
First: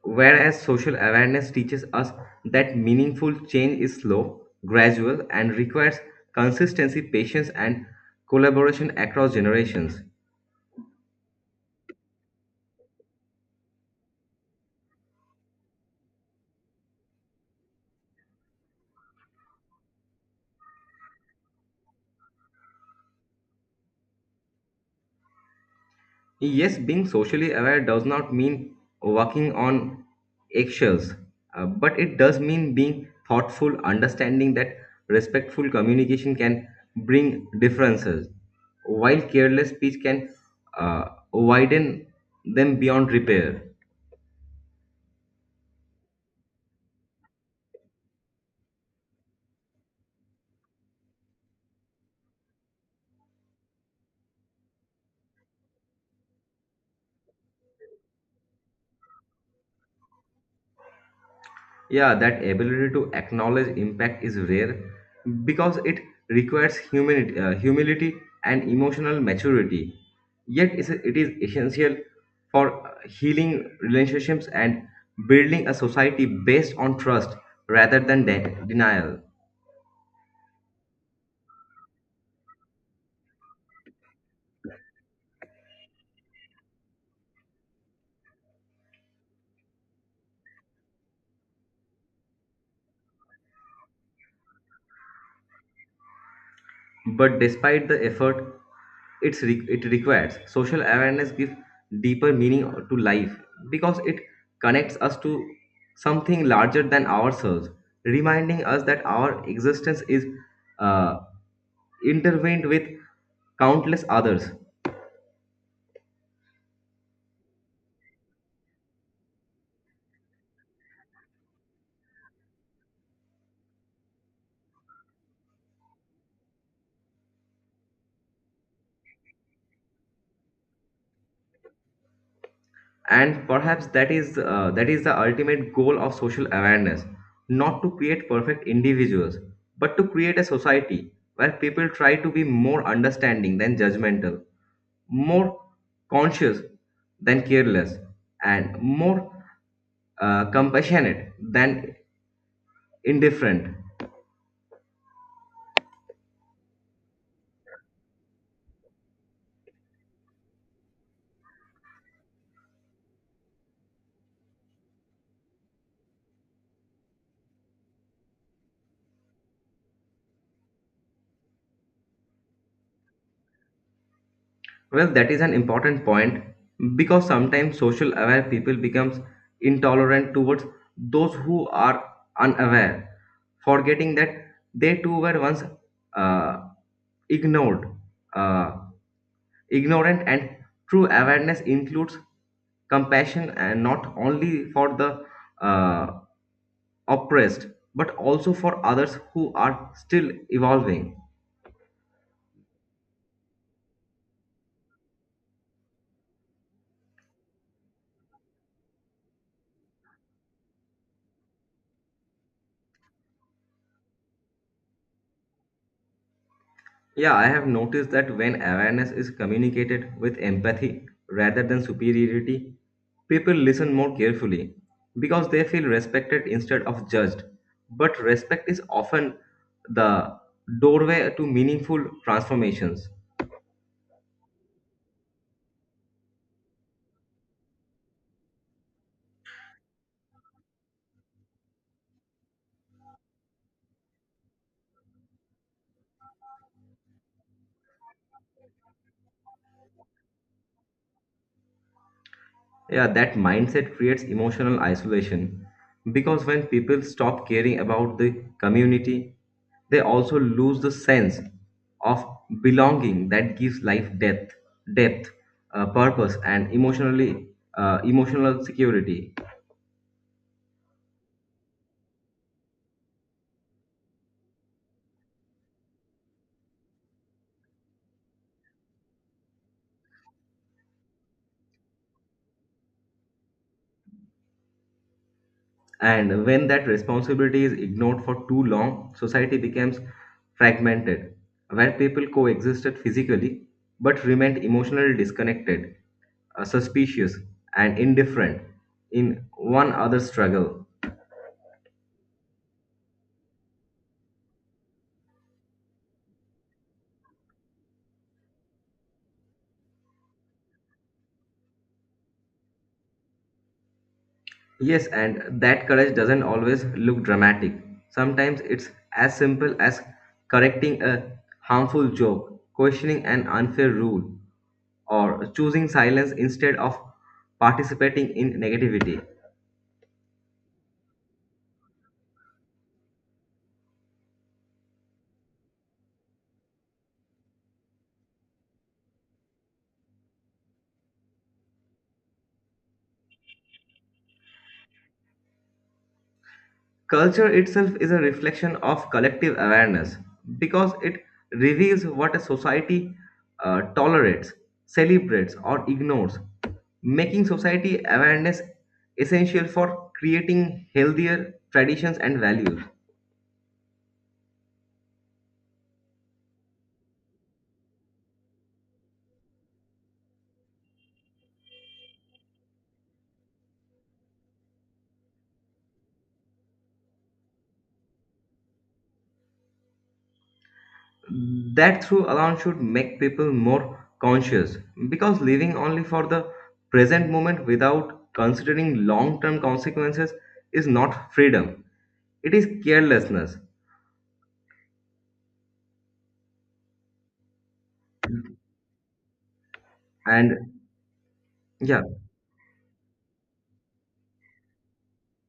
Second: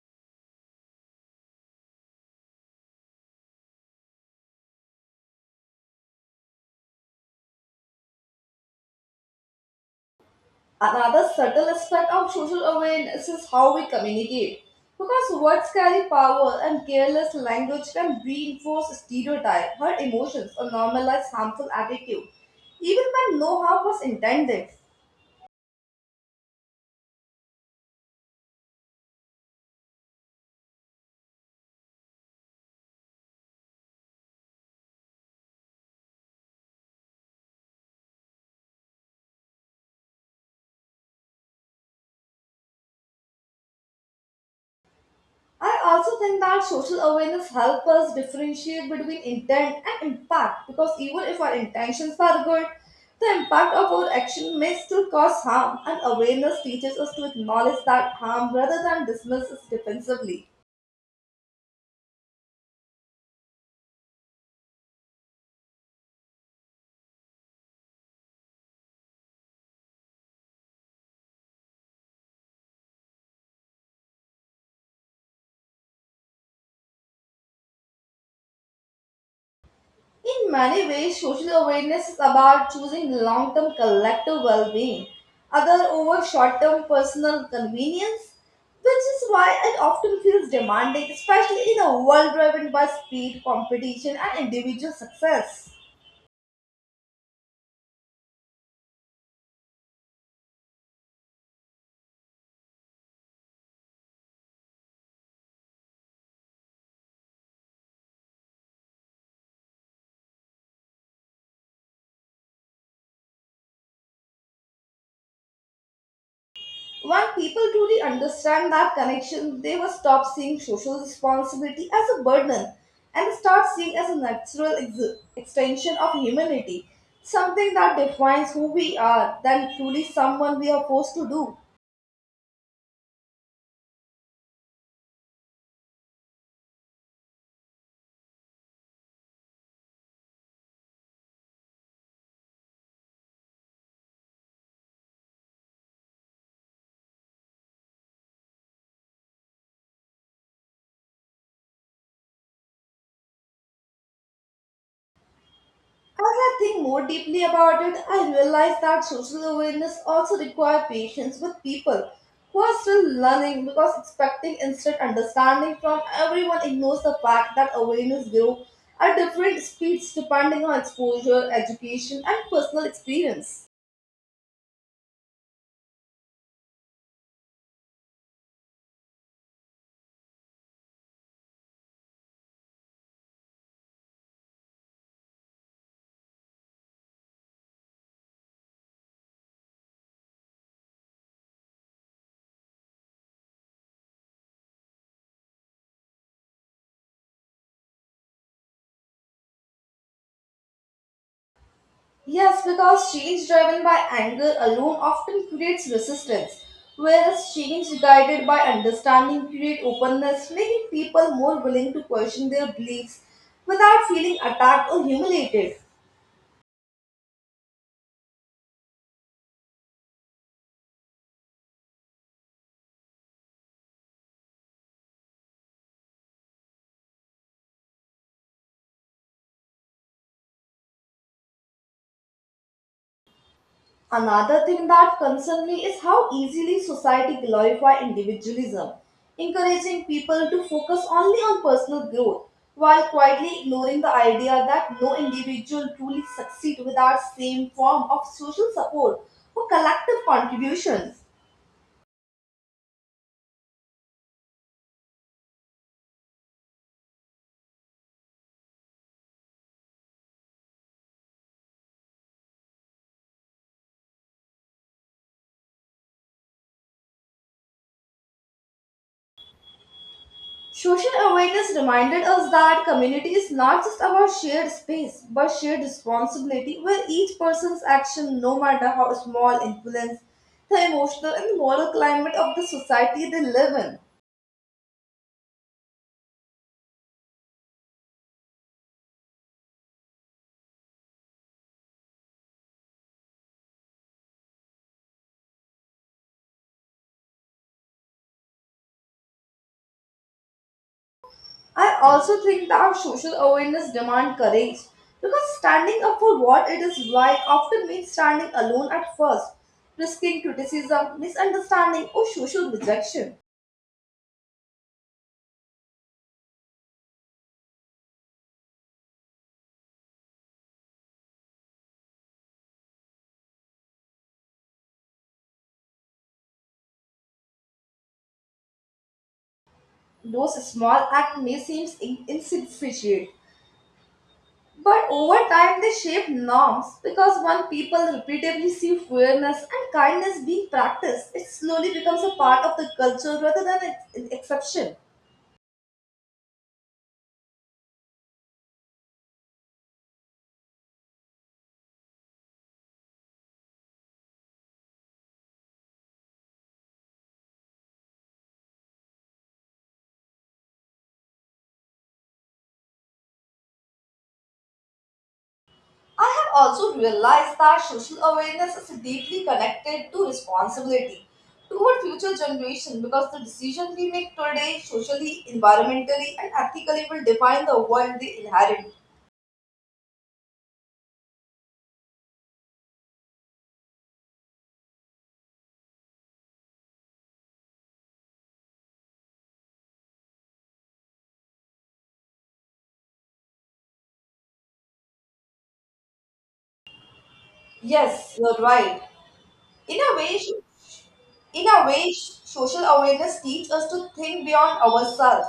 Speaker 1: Whereas social awareness teaches us that meaningful change is slow, gradual, and requires consistency, patience, and collaboration across generations.
Speaker 2: Another subtle aspect of social awareness is how we communicate because words carry power, and careless language can reinforce stereotypes, hurt emotions, or normalize harmful attitude, even when no harm was intended.
Speaker 1: Yes, being socially aware does not mean walking on eggshells, uh, but it does mean being thoughtful, understanding that respectful communication can bring differences, while careless speech can uh, widen them beyond repair.
Speaker 2: I also think that social awareness helps us differentiate between intent and impact because even if our intentions are good, the impact of our action may still cause harm, and awareness teaches us to acknowledge that harm rather than dismiss it defensively.
Speaker 1: Yeah, that ability to acknowledge impact is rare because it requires humility, uh, humility and emotional maturity. Yet is- it is essential for uh, healing relationships and building a society based on trust rather than de- denial.
Speaker 2: In many ways, social awareness is about choosing long term collective well being, other over short term personal convenience, which is why it often feels demanding, especially in a world driven by speed, competition, and individual success.
Speaker 1: But despite the effort it's re- it requires, social awareness gives deeper meaning to life because it connects us to something larger than ourselves, reminding us that our existence is uh, intertwined with countless others.
Speaker 2: When people truly understand that connection, they will stop seeing social responsibility as a burden and start seeing as a natural ex- extension of humanity, something that defines who we are than truly someone we are forced to do.
Speaker 1: And perhaps that is uh, that is the ultimate goal of social awareness, not to create perfect individuals but to create a society where people try to be more understanding than judgmental, more conscious than careless, and more uh, compassionate than indifferent.
Speaker 2: As I think more deeply about it, I realize that social awareness also requires patience with people who are still learning because expecting instant understanding from everyone ignores the fact that awareness grows at different speeds depending on exposure, education, and personal experience.
Speaker 1: Well, that is an important point because sometimes social aware people becomes intolerant towards those who are unaware, forgetting that they too were once uh, ignored, uh, ignorant, and true awareness includes compassion and not only for the uh, oppressed but also for others who are still evolving.
Speaker 2: Yes, because change driven by anger alone often creates resistance, whereas change guided by understanding creates openness, making people more willing to question their beliefs without feeling attacked or humiliated.
Speaker 1: Yeah, I have noticed that when awareness is communicated with empathy rather than superiority, people listen more carefully because they feel respected instead of judged. But respect is often the doorway to meaningful transformations.
Speaker 2: Another thing that concerns me is how easily society glorifies individualism, encouraging people to focus only on personal growth while quietly ignoring the idea that no individual truly succeeds without same form of social support or collective contributions.
Speaker 1: Yeah, that mindset creates emotional isolation because when people stop caring about the community, they also lose the sense of belonging that gives life depth, depth, uh, purpose, and emotionally uh, emotional security.
Speaker 2: Social awareness reminded us that community is not just about shared space but shared responsibility where each person's action, no matter how small, influence the emotional and moral climate of the society they live in.
Speaker 1: And when that responsibility is ignored for too long, society becomes fragmented, where people coexisted physically but remained emotionally disconnected, uh, suspicious, and indifferent in one other struggle.
Speaker 2: I also think that social awareness demands courage because standing up for what it is right often means standing alone at first, risking criticism, misunderstanding, or social rejection.
Speaker 1: Yes, and that courage doesn't always look dramatic. Sometimes it's as simple as correcting a harmful joke, questioning an unfair rule, or choosing silence instead of participating in negativity.
Speaker 2: Those small acts may seem in- insignificant But over time, they shape norms because when people repeatedly see fairness and kindness being practiced, it slowly becomes a part of the culture rather than an an exception.
Speaker 1: Culture itself is a reflection of collective awareness because it reveals what a society uh, tolerates, celebrates, or ignores, making society awareness essential for creating healthier traditions and values.
Speaker 2: I have also realized that social awareness is deeply connected to responsibility toward future generations because the decisions we make today, socially, environmentally, and ethically, will define the world they inherit.
Speaker 1: That through alone should make people more conscious because living only for the present moment without considering long term consequences is not freedom, it is carelessness.
Speaker 2: Yes, you're right. In a way,
Speaker 1: And
Speaker 2: sh- in a
Speaker 1: yeah.
Speaker 2: way, sh- social awareness teaches us to think beyond ourselves,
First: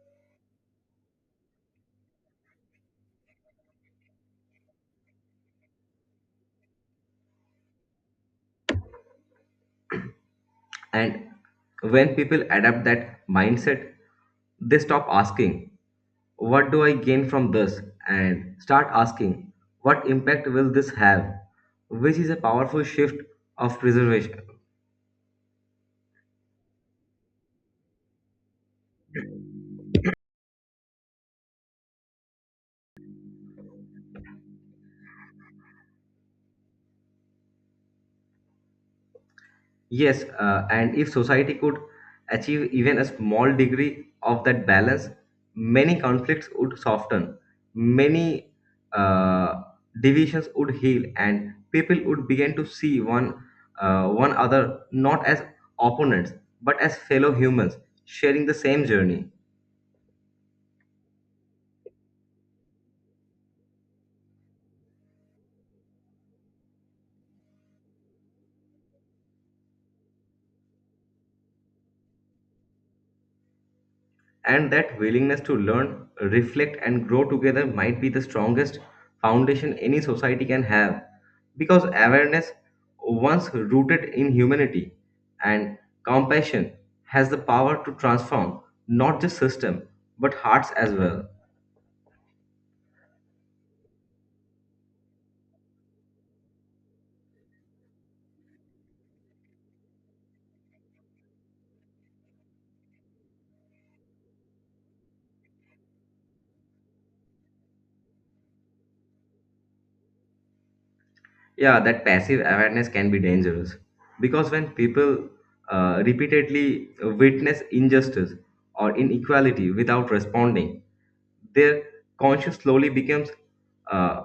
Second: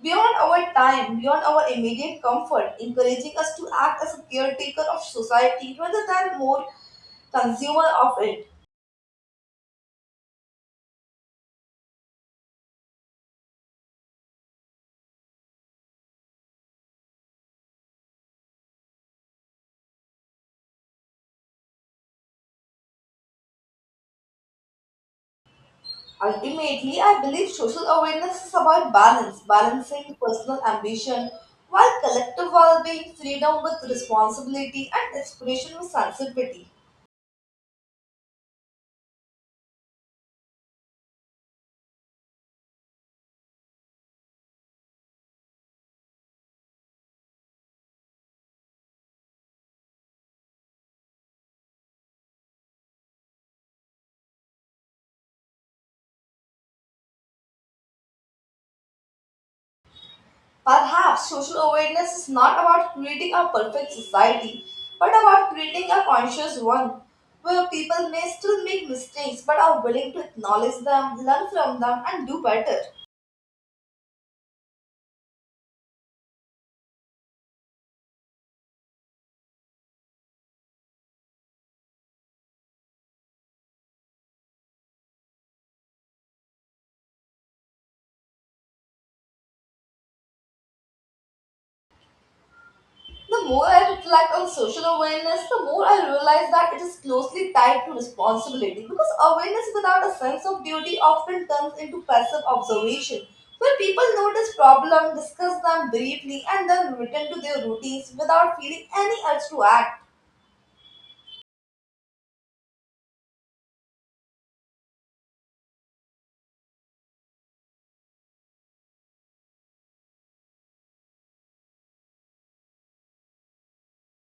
Speaker 2: beyond our time, beyond our immediate comfort, encouraging us to act as a caretaker of society rather than more consumer of it.
Speaker 1: And when people adapt that mindset, they stop asking, "What do I gain from this?" and start asking, "What impact will this have?" Which is a powerful shift of preservation.
Speaker 2: Ultimately, I believe social awareness is about balance, balancing personal ambition while collective well being, freedom with responsibility, and inspiration with sensitivity.
Speaker 1: Yes, uh, and if society could achieve even a small degree of that balance, many conflicts would soften, many uh, divisions would heal, and people would begin to see one uh, one other not as opponents but as fellow humans sharing the same journey.
Speaker 2: Perhaps social awareness is not about creating a perfect society, but about creating a conscious one where people may still make mistakes but are willing to acknowledge them, learn from them, and do better.
Speaker 1: And that willingness to learn, reflect, and grow together might be the strongest foundation any society can have. Because awareness, once rooted in humanity and compassion, has the power to transform not just system but hearts as well.
Speaker 2: The more I reflect on social awareness, the more I realize that it is closely tied to responsibility because awareness without a sense of duty often turns into passive observation, where people notice problems, discuss them briefly, and then return to their routines without feeling any urge to act.
Speaker 1: Yeah, that passive awareness can be dangerous because when people uh, repeatedly witness injustice or inequality without responding, their conscience slowly becomes uh,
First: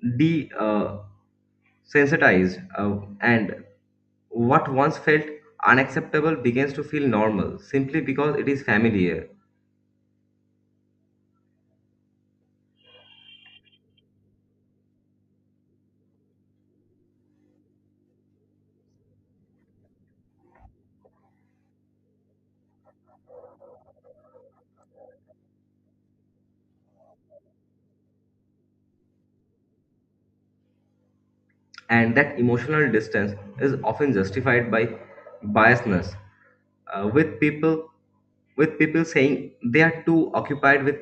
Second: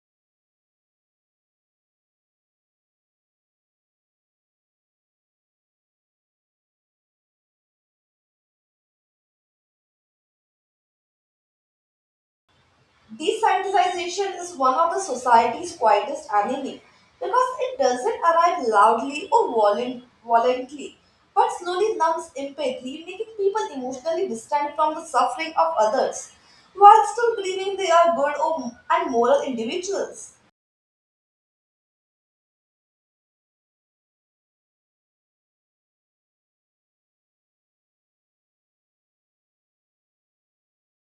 Speaker 1: desensitized, uh, and what once felt unacceptable begins to feel normal simply because it is familiar.
Speaker 2: Descientization is one of the society's quietest enemy because it doesn't arrive loudly or volun- violently, but slowly numbs empathy, making people emotionally distant from the suffering of others, while still believing they are good or and moral individuals.
Speaker 1: And that emotional distance is often justified by biasness, uh, with people with people saying they are too occupied with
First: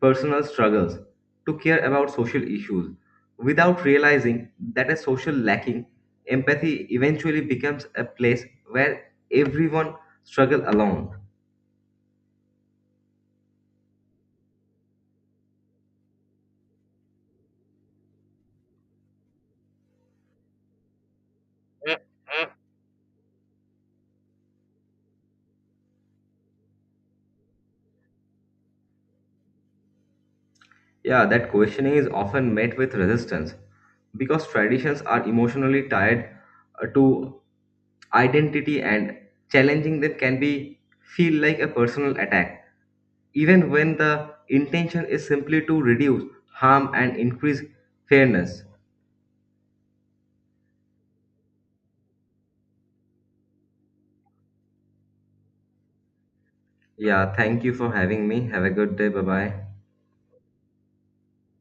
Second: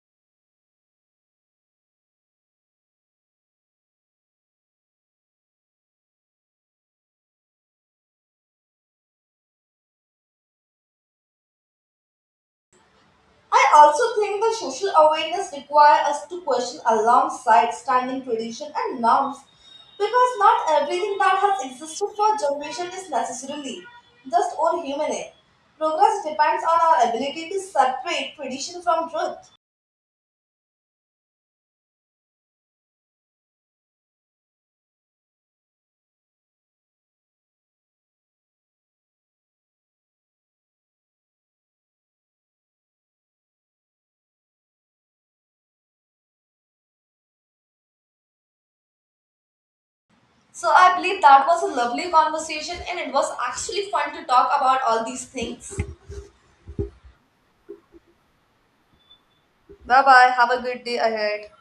Speaker 1: personal struggles to care about social issues without realizing that a social lacking empathy eventually becomes a place where everyone struggles alone.
Speaker 2: I also think that social awareness requires us to question alongside standing tradition and norms because not everything that has existed for generations is necessarily just or human, eh? Progress depends on our ability to separate tradition from truth.
Speaker 1: Yeah, that questioning is often met with resistance because traditions are emotionally tied uh, to identity and challenging them can be feel like a personal attack even when the intention is simply to reduce harm and increase fairness.
Speaker 2: So I believe that was a lovely conversation and it was actually fun to talk about all these things.
Speaker 1: Yeah, thank you for having me. Have a good day. Bye bye.
Speaker 2: Bye bye. Have a good day ahead.